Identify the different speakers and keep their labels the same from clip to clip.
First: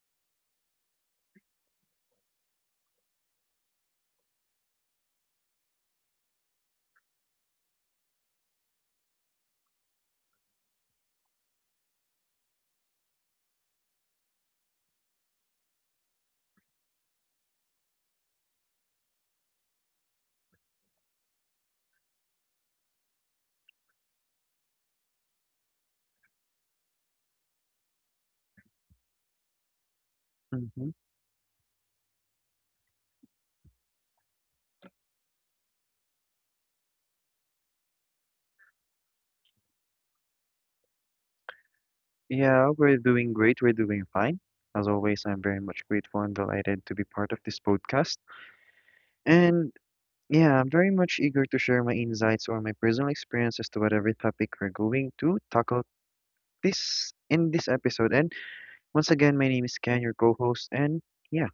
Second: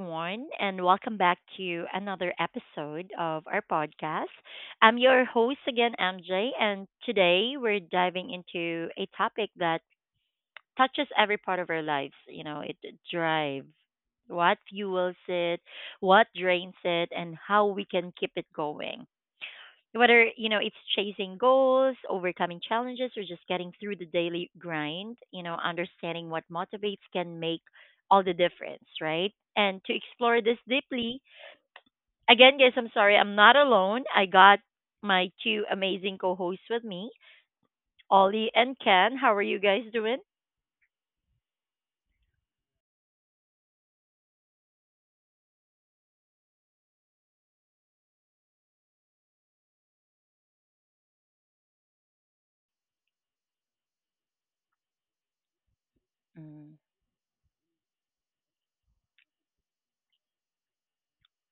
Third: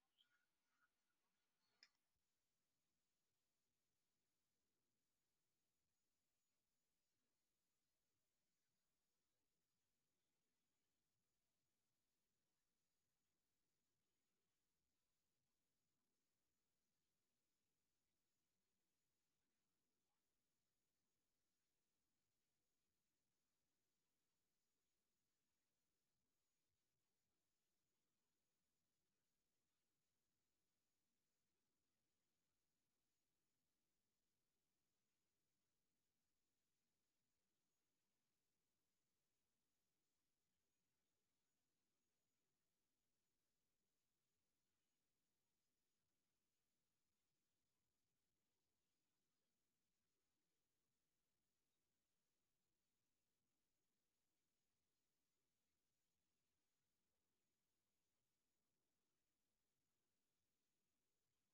Speaker 1: everyone, and welcome back to another episode of our podcast. I'm your host again, MJ, and today we're diving into a topic that touches every part of our lives. You know, it drives, what fuels it, what drains it, and how we can keep it going. Whether it's chasing goals, overcoming challenges, or just getting through the daily grind, understanding what motivates can make all the difference, right? And to explore this
Speaker 2: hmm
Speaker 1: deeply again, guys, I'm sorry, I'm not alone. I got my two amazing co-hosts with me, Ollie and Ken. How are you guys doing?
Speaker 2: Yeah, we're doing great. We're doing fine. As always, I'm very much grateful and delighted to be part of this podcast. And yeah, I'm very much eager to share my insights or my personal experiences to whatever topic we're going to tackle
Speaker 1: Mm.
Speaker 2: this in this episode. And once again, my name is Ken, your co-host. And yeah,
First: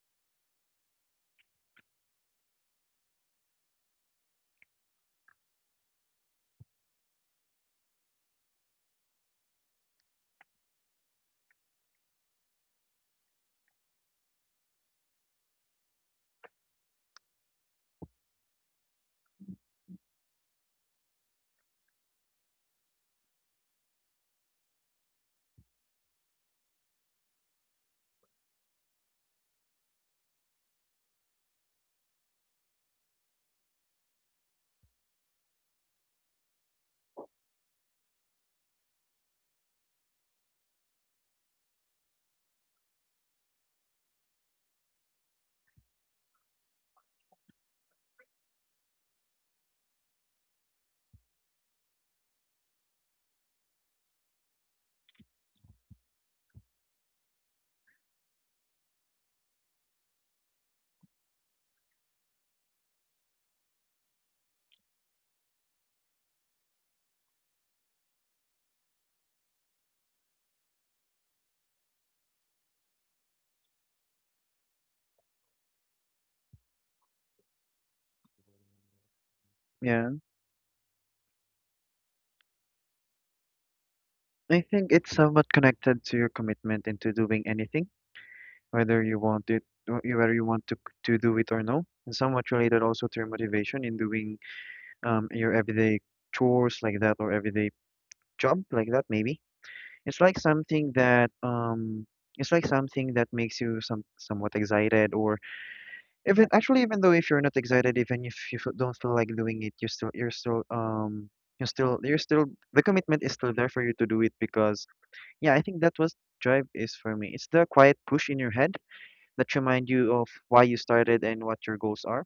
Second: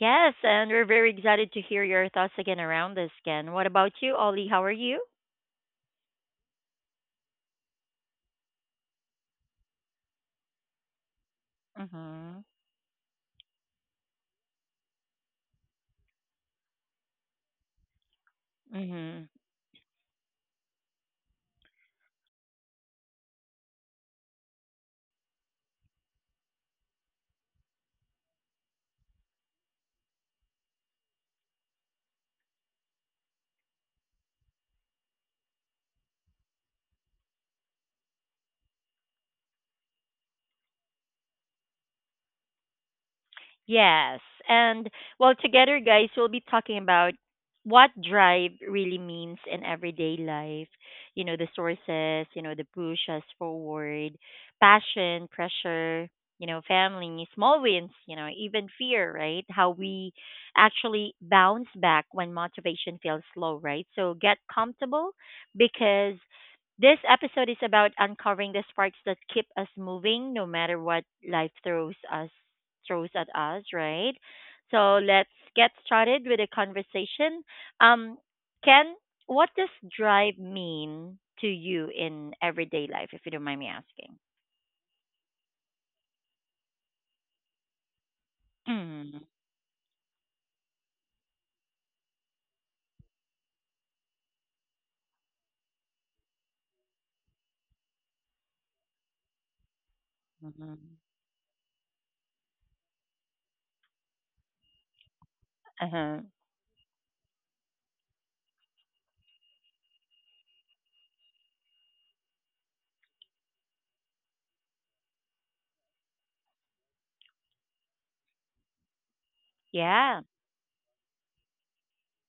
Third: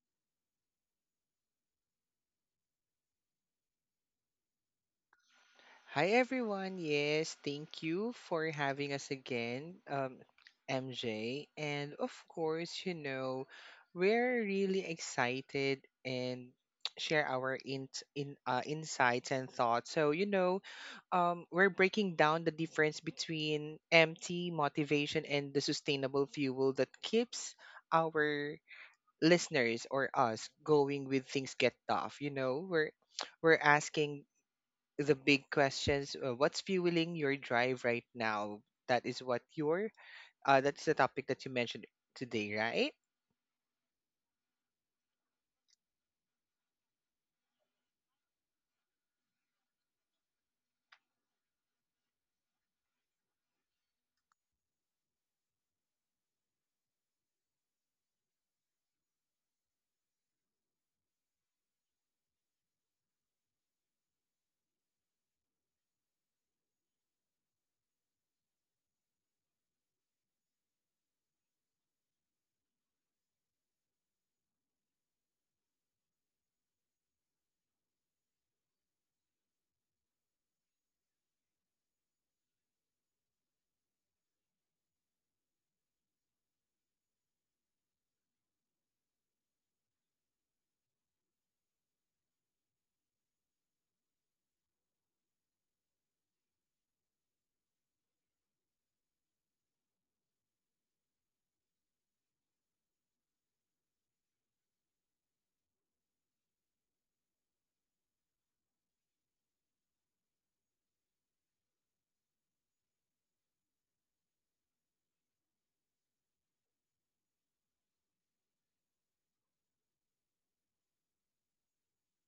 Speaker 1: Yes, and we're very excited to hear your thoughts again around this, Ken. What about you, Ollie? How are you?
Speaker 3: Hi everyone. Yes, thank you for having us again, MJ. And of
Speaker 1: Mm-hmm.
Speaker 3: course, you know, we're really excited and share our in
Speaker 1: Mm-hmm.
Speaker 3: insights and thoughts. So, you know, we're breaking down the difference between empty motivation and the sustainable fuel that keeps our listeners or us going with things get tough. You know, we're asking the big questions. What's fueling your drive right now? That is what your that's the topic that you mentioned today, right?
Speaker 1: Yes. And well, together, guys, we'll be talking about what drive really means in everyday life. You know, the sources, the push us forward, passion, pressure, family, small wins, even fear, right? How we actually bounce back when motivation feels low, right? So get comfortable, because this episode is about uncovering the sparks that keep us moving no matter what life throws us, throws at us, right? So let's get started with a conversation. Um, Ken, what does
Speaker 2: yeah,
Speaker 1: drive mean to you in everyday life, if you don't mind me asking?
Speaker 2: I think it's somewhat connected to your commitment into doing anything, whether
Speaker 1: Mm.
Speaker 2: you want it, whether you want to do it or no, and somewhat related also to your motivation in doing, your everyday chores like that or everyday job like that maybe it's like something
Speaker 1: Mhm.
Speaker 2: that it's like something that makes you somewhat excited, or
Speaker 1: Uh-huh.
Speaker 2: even actually, even though if you're not excited, even if you don't feel like doing it, you're still you're still, the commitment is still there for you to do it. Because yeah, I think that was, drive is for me, it's the quiet push in your head that remind you
Speaker 1: Yeah,
Speaker 2: of why you started and what your goals are.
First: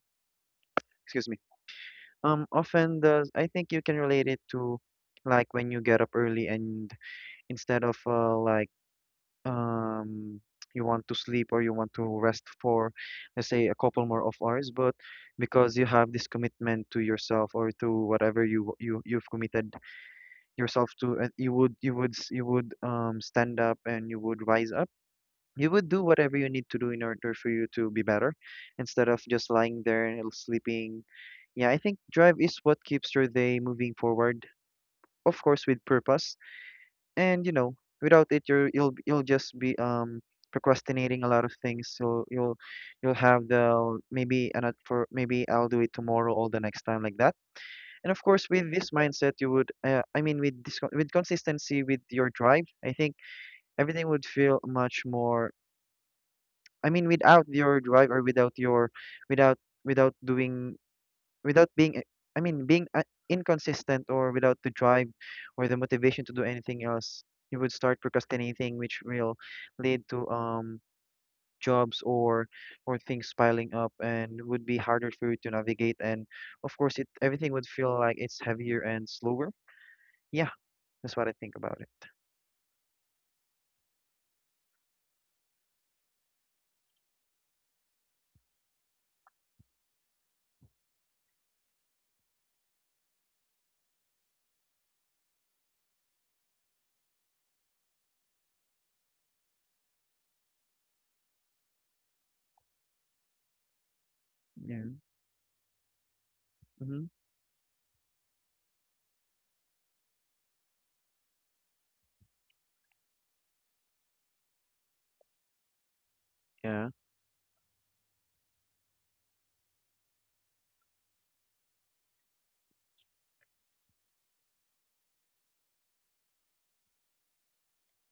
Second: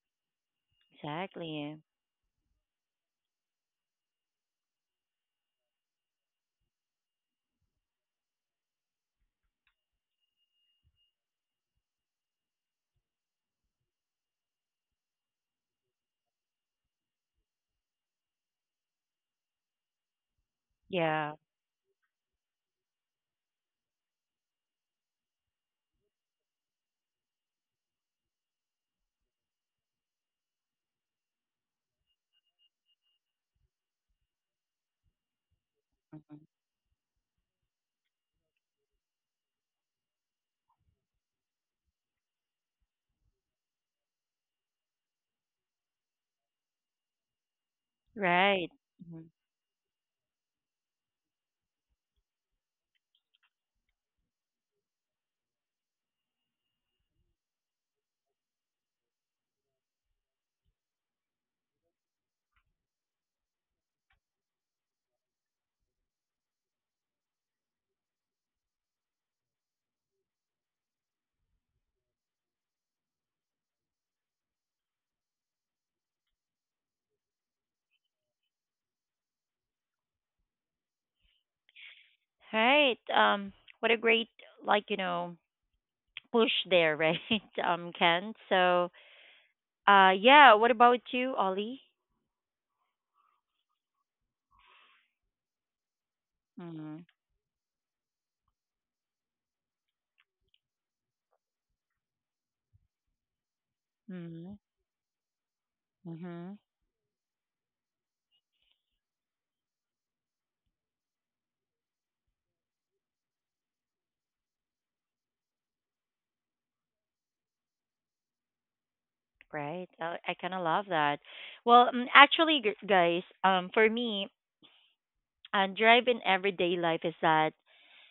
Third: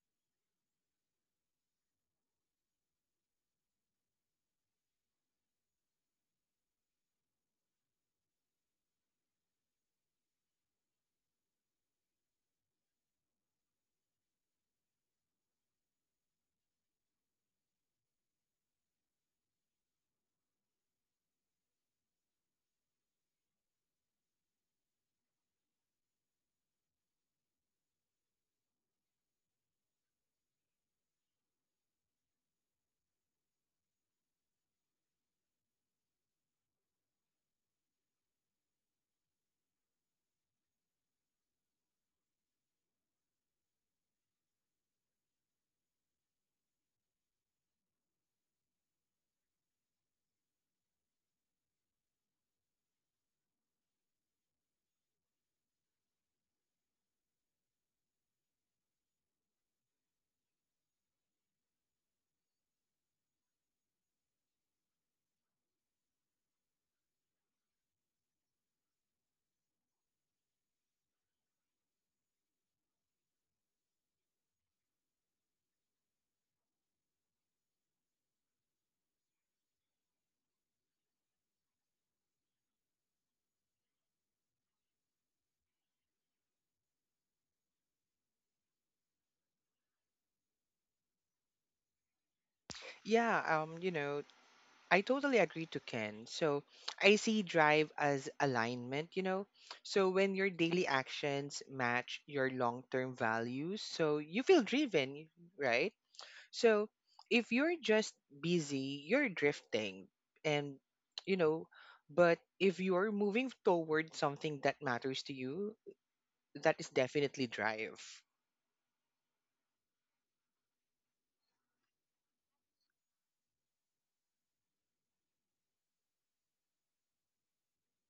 Speaker 2: Excuse me.
Speaker 1: exactly.
Speaker 2: Often does, I think you can relate it to like when you get up early and instead of um you want to sleep or you want to rest for let's say a couple more of hours. But because you have this commitment to yourself or to whatever you you've committed yourself to,
Speaker 1: Yeah.
Speaker 2: you would, you would stand up and you would rise up, you would do whatever you need to do in order for you to be better instead of just lying there and sleeping. Yeah, I think drive is what keeps your day moving forward, of course, with purpose.
Speaker 1: Mhm.
Speaker 2: And you know, without it, you'll just be procrastinating a lot of things. So you'll have the maybe and for maybe I'll do it tomorrow or the next time like that. And of course, with
Speaker 1: Right.
Speaker 2: this
Speaker 1: Mhm.
Speaker 2: mindset, you would I mean, with this, with consistency with your drive, I think everything would feel much more, I mean, without your drive or without your, without, without doing, without being I mean being inconsistent or without the drive or the motivation to do anything else, you would start procrastinating, which will lead to jobs or things piling up, and would be harder for you to navigate. And of course it, everything would feel like it's heavier and slower. Yeah, that's what I think about it.
Speaker 1: Right. What a great, like, push there, right, Ken? So, yeah, what about you, Ollie?
Speaker 3: Yeah, you know, I totally agree to Ken. So
Speaker 1: Mm-hmm.
Speaker 3: I see drive as alignment, you know. So when your daily actions match your long-term values, so you feel
Speaker 2: Yeah.
Speaker 3: driven, right?
Speaker 1: Mm-hmm.
Speaker 3: So
Speaker 2: Mhm.
Speaker 3: if you're just busy, you're drifting and, you know, but if you're moving toward something that matters to you, that
Speaker 2: Yeah.
Speaker 3: is definitely drive.
Speaker 1: Right. I kind of love that. Well, actually, guys, for me, drive in everyday life is that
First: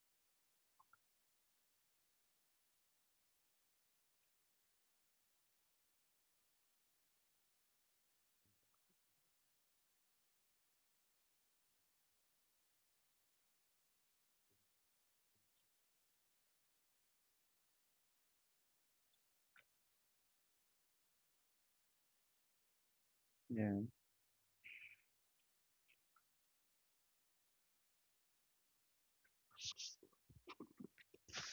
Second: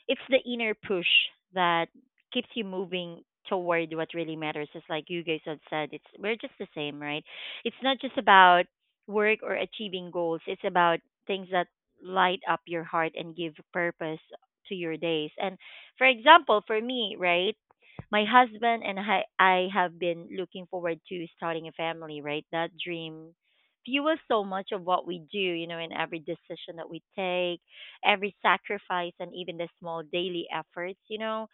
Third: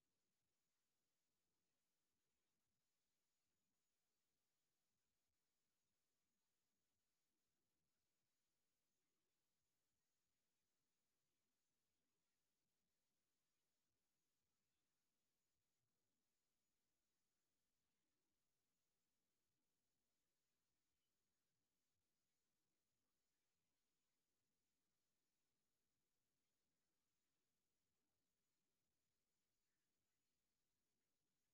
Speaker 1: it's the inner push that keeps you moving toward what really matters. It's like you guys have said, it's we're just the same, right? It's not just about work or achieving goals. It's about things that light up your heart and give purpose to your days. And for example, for me, right? My husband and I have been looking forward to starting a family, right? That dream
Speaker 2: Yeah.
Speaker 1: fuels so much of what we do, you know, in every decision that we take, every sacrifice, and even the small daily efforts, you know,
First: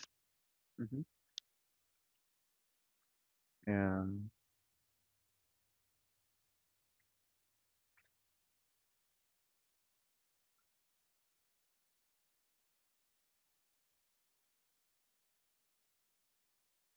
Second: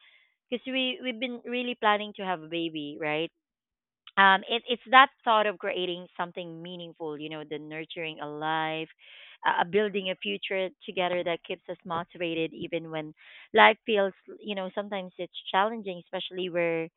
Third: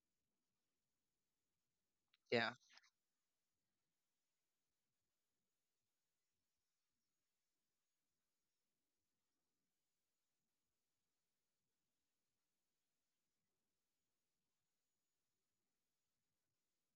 Speaker 1: because we
Speaker 2: Mhm.
Speaker 1: we've been really planning to have a
Speaker 3: Yeah.
Speaker 1: baby, right?
Speaker 2: Yeah.
Speaker 1: It, it's that thought of creating something meaningful, you know, the nurturing a life, building a future together that keeps us motivated even when life feels, you know, sometimes it's challenging, especially we're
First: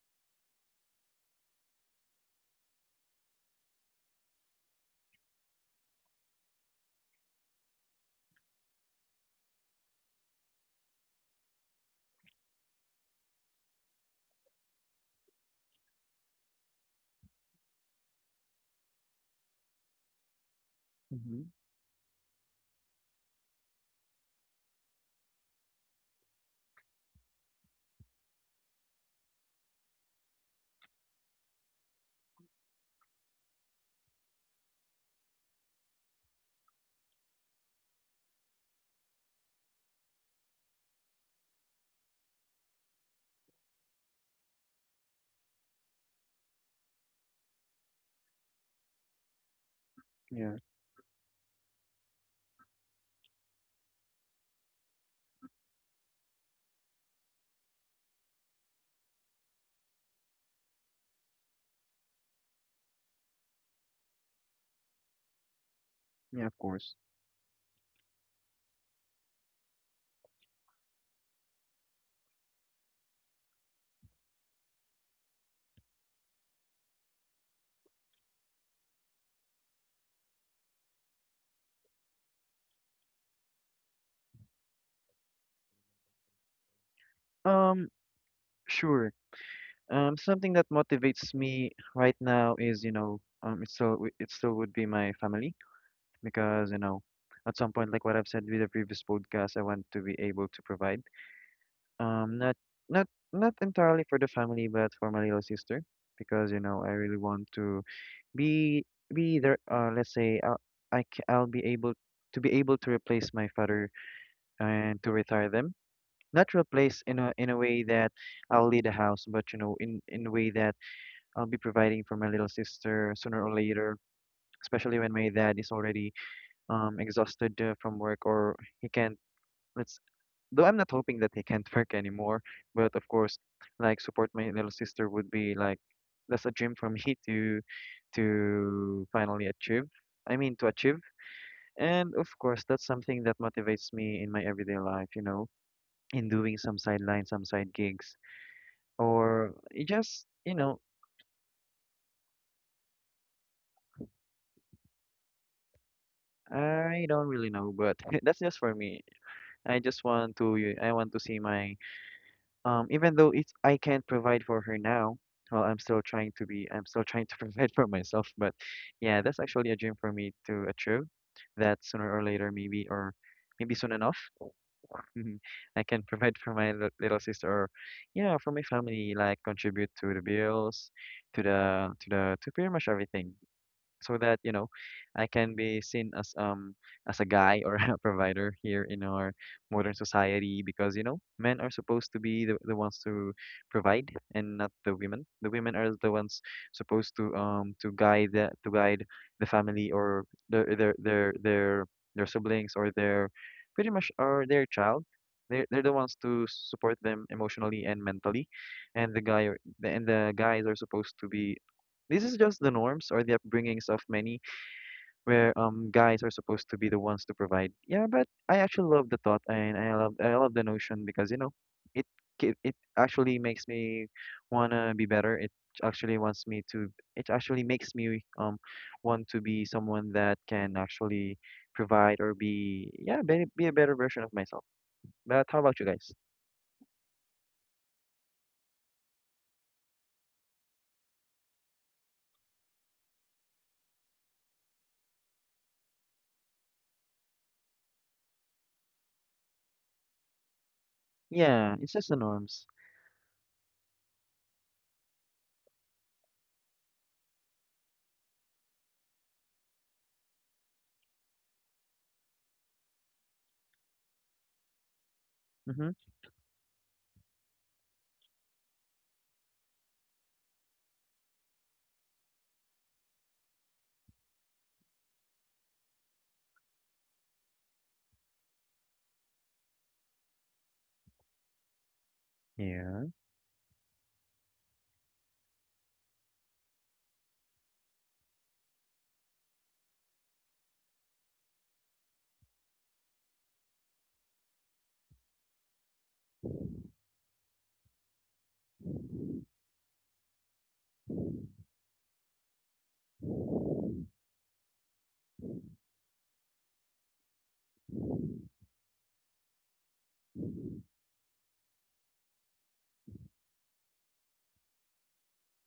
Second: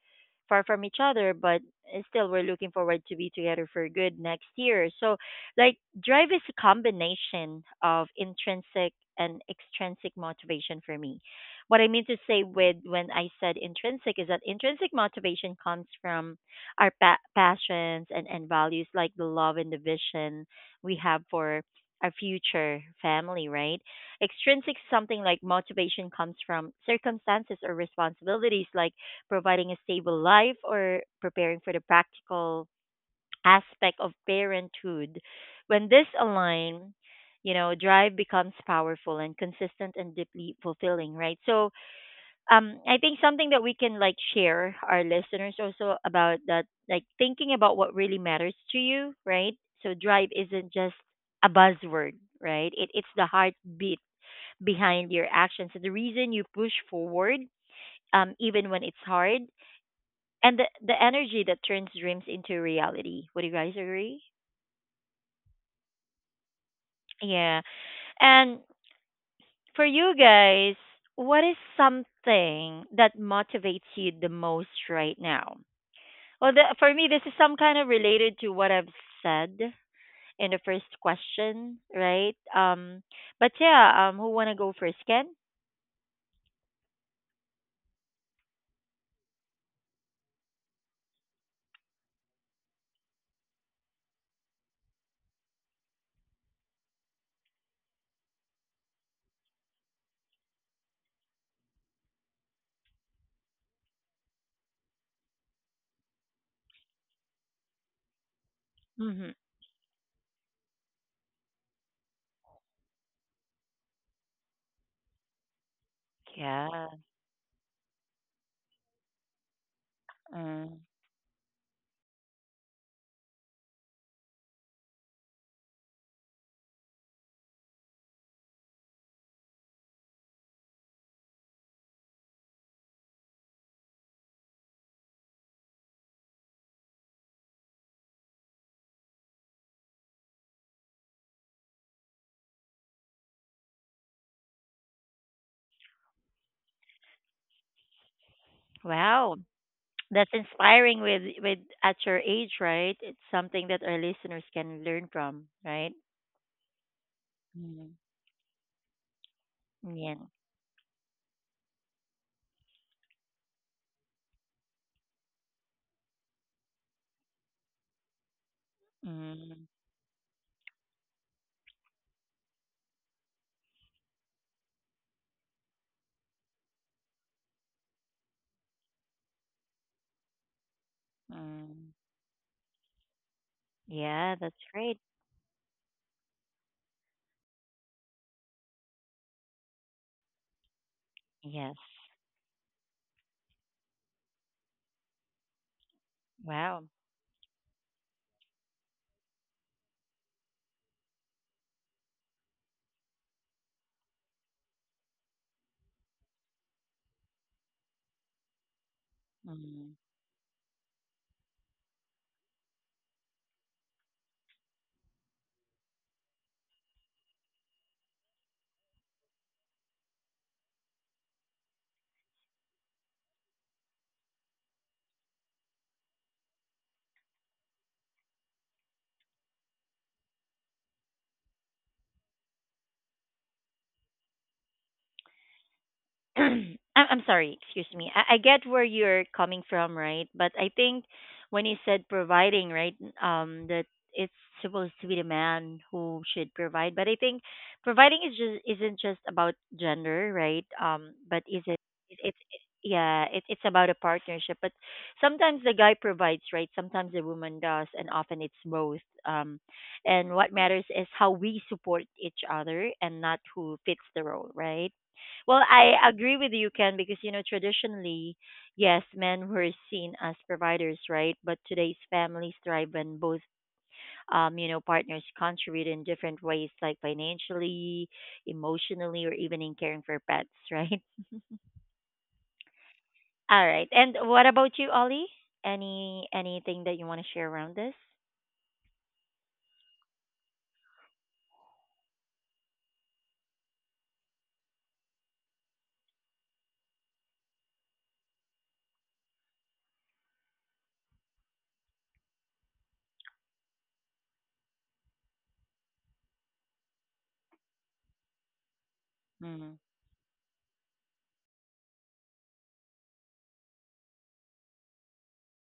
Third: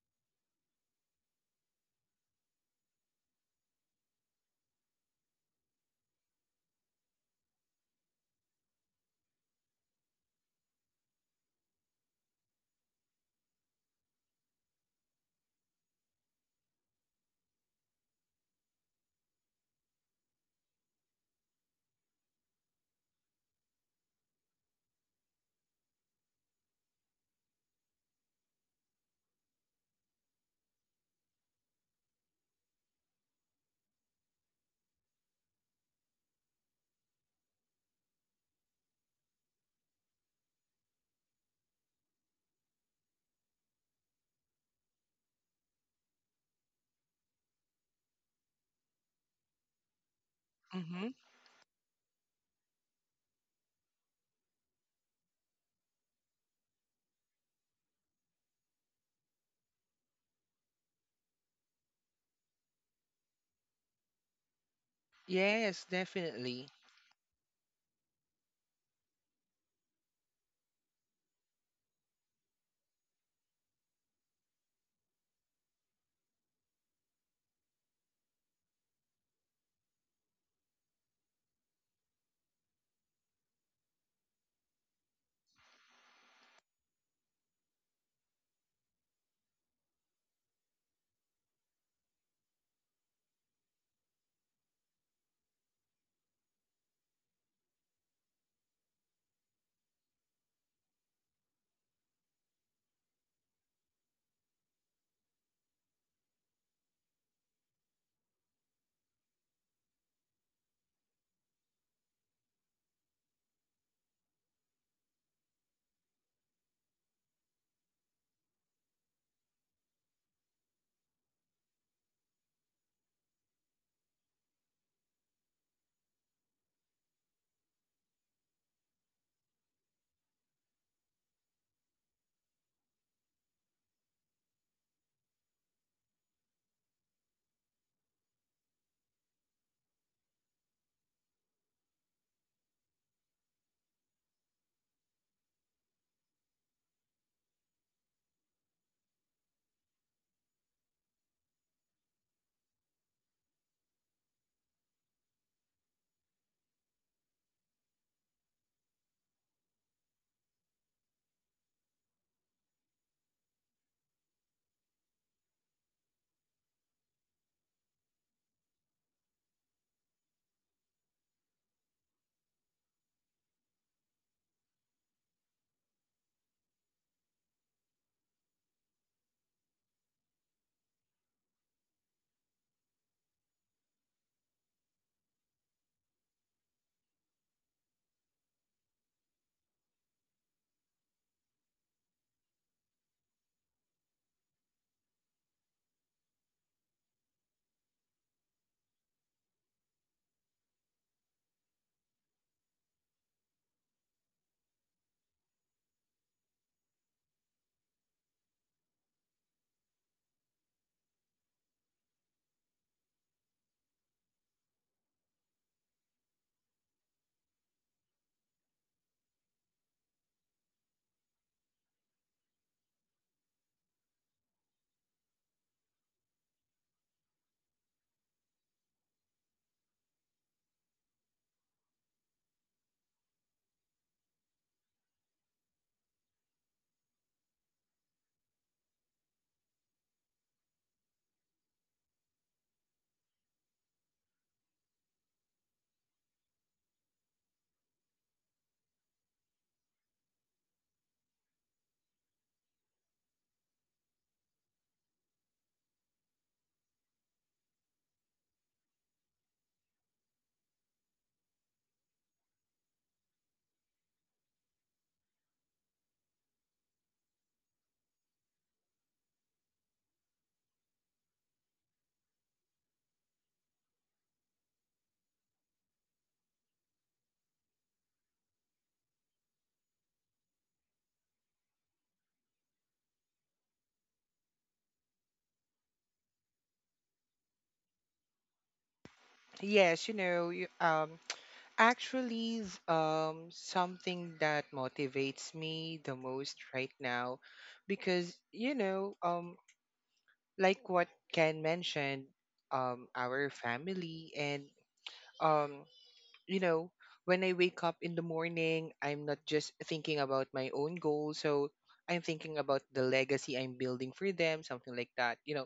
Speaker 1: far from each other, but still we're looking forward to be together for good next year. So, like, drive is a combination of intrinsic and extrinsic motivation for me. What I mean to say with when I said intrinsic is that intrinsic motivation comes from our passions, and values, like the love and the vision we have
Speaker 2: Mhm.
Speaker 1: for our future family, right? Extrinsic something like motivation comes from circumstances or responsibilities, like providing a stable life or preparing for the practical aspect of parenthood. When this align, you know, drive becomes powerful and consistent and deeply fulfilling, right? So, I think something that we can like share our listeners also about that, like thinking about what really matters to you, right? So drive
Speaker 2: Yeah.
Speaker 1: isn't just
Speaker 3: Mm-hmm.
Speaker 1: a buzzword, right? It, it's the heartbeat behind your actions and the reason you push forward even when it's hard, and the energy that turns dreams into reality. Would you guys agree?
Speaker 3: Yes,
Speaker 2: Yeah. Of
Speaker 3: definitely.
Speaker 2: course.
Speaker 1: Yeah. And for you guys, what is something that motivates you the most right now? Well, the, for me, this is some kind of related to what I've said in the first question, right? But yeah, who wanna go first? Ken?
Speaker 2: Um. Sure. Something that motivates me right now is, you know, it still would be my family because, you know, at some point, like what I've said with the previous podcast, I want to be able to provide, not, not, not entirely for the family, but for my little sister. Because, you know, I really want to be
Speaker 1: Mm-hmm.
Speaker 2: be there. Let's say I'll, I'll be able, to be able to replace my father and to retire them. Not
Speaker 1: Yeah.
Speaker 2: replace in a way that I'll lead a house, but you know, in a way that
Speaker 1: Um,
Speaker 2: I'll be providing for my little sister sooner or later, especially when my dad is already exhausted from work, or he can't, let's, though I'm not hoping that he can't work anymore, but of course, like support my little sister would be like, that's a dream for me to finally achieve. I mean to achieve. And of course, that's something that motivates me in my everyday life, you know, in doing some sideline, some side gigs,
Speaker 1: wow,
Speaker 2: or it just,
Speaker 1: that's
Speaker 2: you know,
Speaker 1: inspiring. With at your age, right? It's something that our listeners can learn from, right?
Speaker 2: I don't really know,
Speaker 1: Mm.
Speaker 2: but that's just for me. I just
Speaker 1: Yeah.
Speaker 2: want to I want to see my even though it's, I can't provide for her now. Well, I'm still trying to be, I'm still trying to provide for myself, but yeah, that's
Speaker 1: Mm.
Speaker 2: actually a dream for me to achieve that sooner or later maybe, or maybe soon enough I can provide for my little sister, or yeah, for my family, like contribute to the bills, to the,
Speaker 1: Mm.
Speaker 2: to pretty much everything, so
Speaker 1: Yeah,
Speaker 2: that you
Speaker 1: that's
Speaker 2: know
Speaker 1: great.
Speaker 2: I can be seen as a guy or a provider here in our modern society. Because you know, men are
Speaker 1: Yes.
Speaker 2: supposed to be the ones to provide, and not the women. The women are the ones
Speaker 1: Wow.
Speaker 2: supposed to guide the family, or their, their siblings, or their pretty much, or their child. They're the ones to support them emotionally and mentally, and the guy
Speaker 1: Mm.
Speaker 2: and the guys are supposed to be, this is just the norms or the upbringings of many, where guys are supposed to be the ones to provide. Yeah, but I actually love the thought, and I love, I love the notion, because you know, it, it actually makes me wanna be better. It actually wants me to. It actually makes me want to be someone that can actually provide, or be, yeah, be a better version of myself. But how about you guys?
Speaker 1: I'm sorry, excuse me. I get where you're coming from, right? But I think when you said providing, right, that it's supposed to be the man who should provide. But I think providing is just isn't just about gender, right? But is
Speaker 2: Yeah,
Speaker 1: it?
Speaker 2: it's just the
Speaker 1: It's
Speaker 2: norms.
Speaker 1: yeah, it, it's about a partnership. But sometimes the guy provides, right? Sometimes the woman does, and often it's both. Um, and what matters is how we support each other and not who fits the role, right? Well,
Speaker 2: Mm-hmm.
Speaker 1: I agree with you, Ken, because you know traditionally, yes, men were seen as providers, right? But today's families thrive when both, you know, partners contribute in different ways, like financially, emotionally, or even in caring for pets, right?
Speaker 2: Yeah.
Speaker 1: All right. And what about you, Ollie? Any anything that you want to share around this?
Speaker 3: Yes, actually, something that motivates me the most right now, because like what Ken mentioned, our family and um you know, when I wake up in the morning, I'm not just
Speaker 1: Mm,
Speaker 3: thinking about my own goals. So I'm thinking about the legacy I'm building for them, something like that, you know,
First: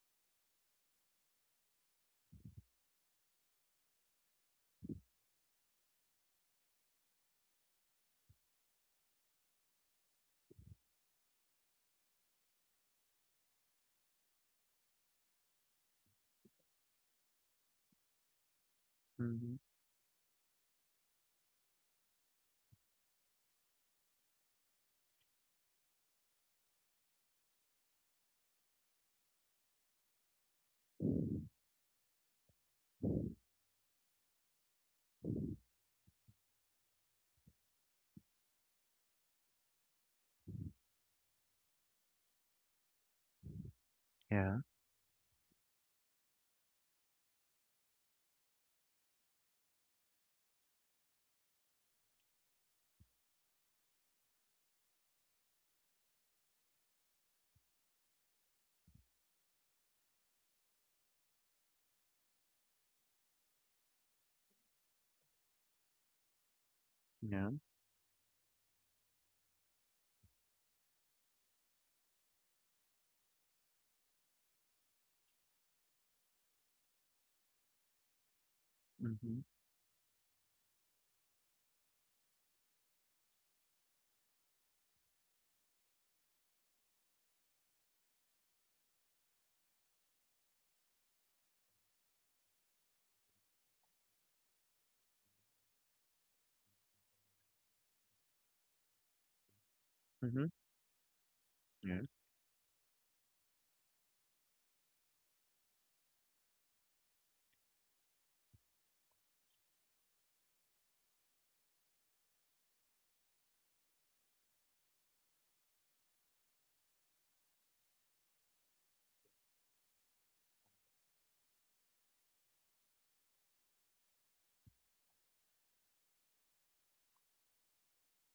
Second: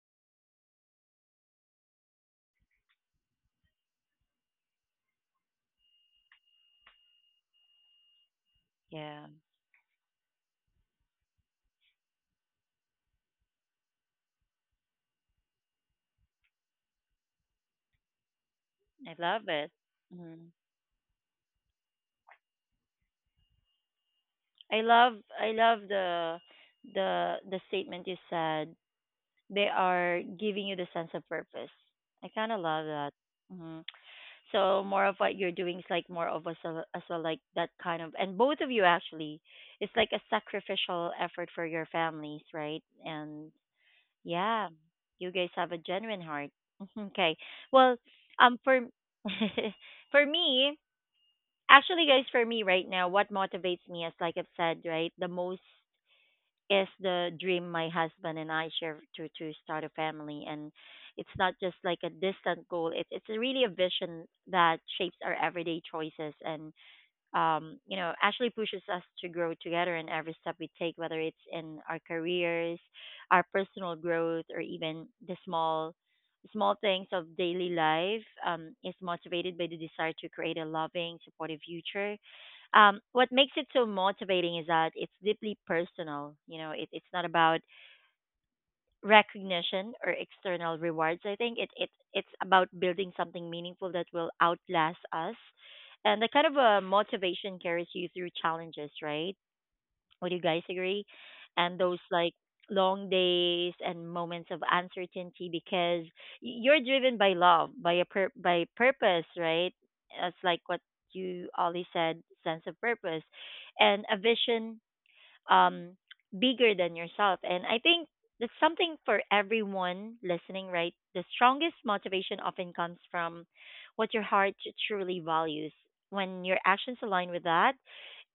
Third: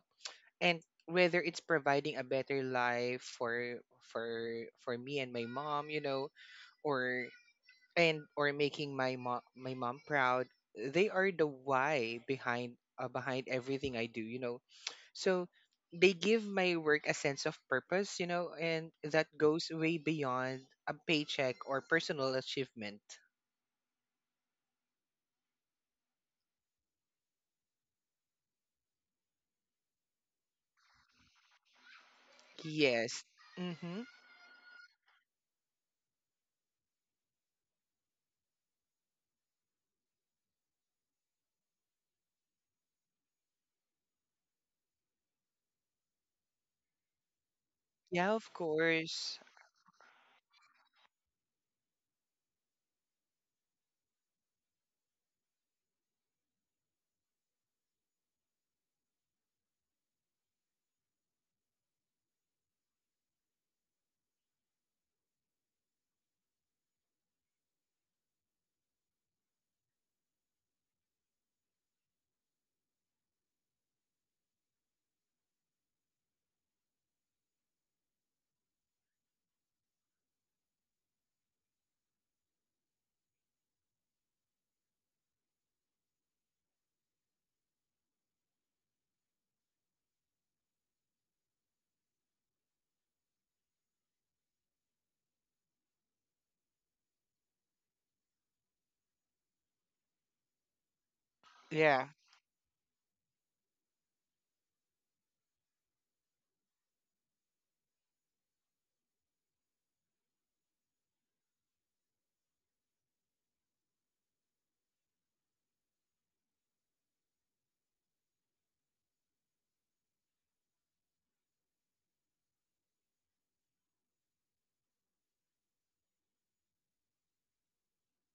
Speaker 3: and whether it's providing a better life for me and my mom, you know, or and or making my
Speaker 1: yeah,
Speaker 3: mom my mom proud. They are the why behind behind everything I do, you know. So they give my work a sense of purpose, you know, and
Speaker 1: I
Speaker 3: that
Speaker 1: love
Speaker 2: Mm-hmm.
Speaker 3: goes
Speaker 1: it.
Speaker 3: way
Speaker 1: Mm.
Speaker 3: beyond a paycheck or personal achievement.
Speaker 1: I love, the the statement you said. They are giving you the sense of purpose. I kind of love that.
Speaker 3: Yes.
Speaker 1: Hmm.
Speaker 3: Mm-hmm.
Speaker 1: So more of what you're doing is like more of us as well, like that kind of, and both of you actually, it's like a sacrificial effort for your families, right? And
Speaker 2: Yeah.
Speaker 1: yeah, you guys have a genuine heart. Okay, well,
Speaker 3: Yeah, of
Speaker 1: for
Speaker 3: course.
Speaker 1: for me, actually, guys, for me right now, what motivates me, as like I've said, right, the most is the dream my husband and I share to start a family. And it's not just like a distant goal, it's really a vision that shapes our everyday choices. And
Speaker 2: Yeah.
Speaker 1: you know, actually pushes us to grow together in every step we take, whether it's in our careers, our personal growth, or even the small, small things of daily life, is
Speaker 2: Mm-hmm.
Speaker 1: motivated by the desire to create a loving, supportive future. What makes it so motivating is that it's deeply personal. You know, it, it's not about recognition or external rewards. I think it, it it's about building something meaningful that will outlast us, and the kind of motivation carries you through challenges, right? Would you
Speaker 2: Mm-hmm.
Speaker 1: guys agree? And
Speaker 2: Yeah.
Speaker 1: those
Speaker 3: Yeah,
Speaker 1: like long days and moments of uncertainty, because you're driven by love, by a by purpose, right? That's like what you always said, sense of purpose, and a vision um, bigger than yourself. And I think that's something for everyone listening, right? The strongest motivation often comes from what your heart truly values. When your actions align with that,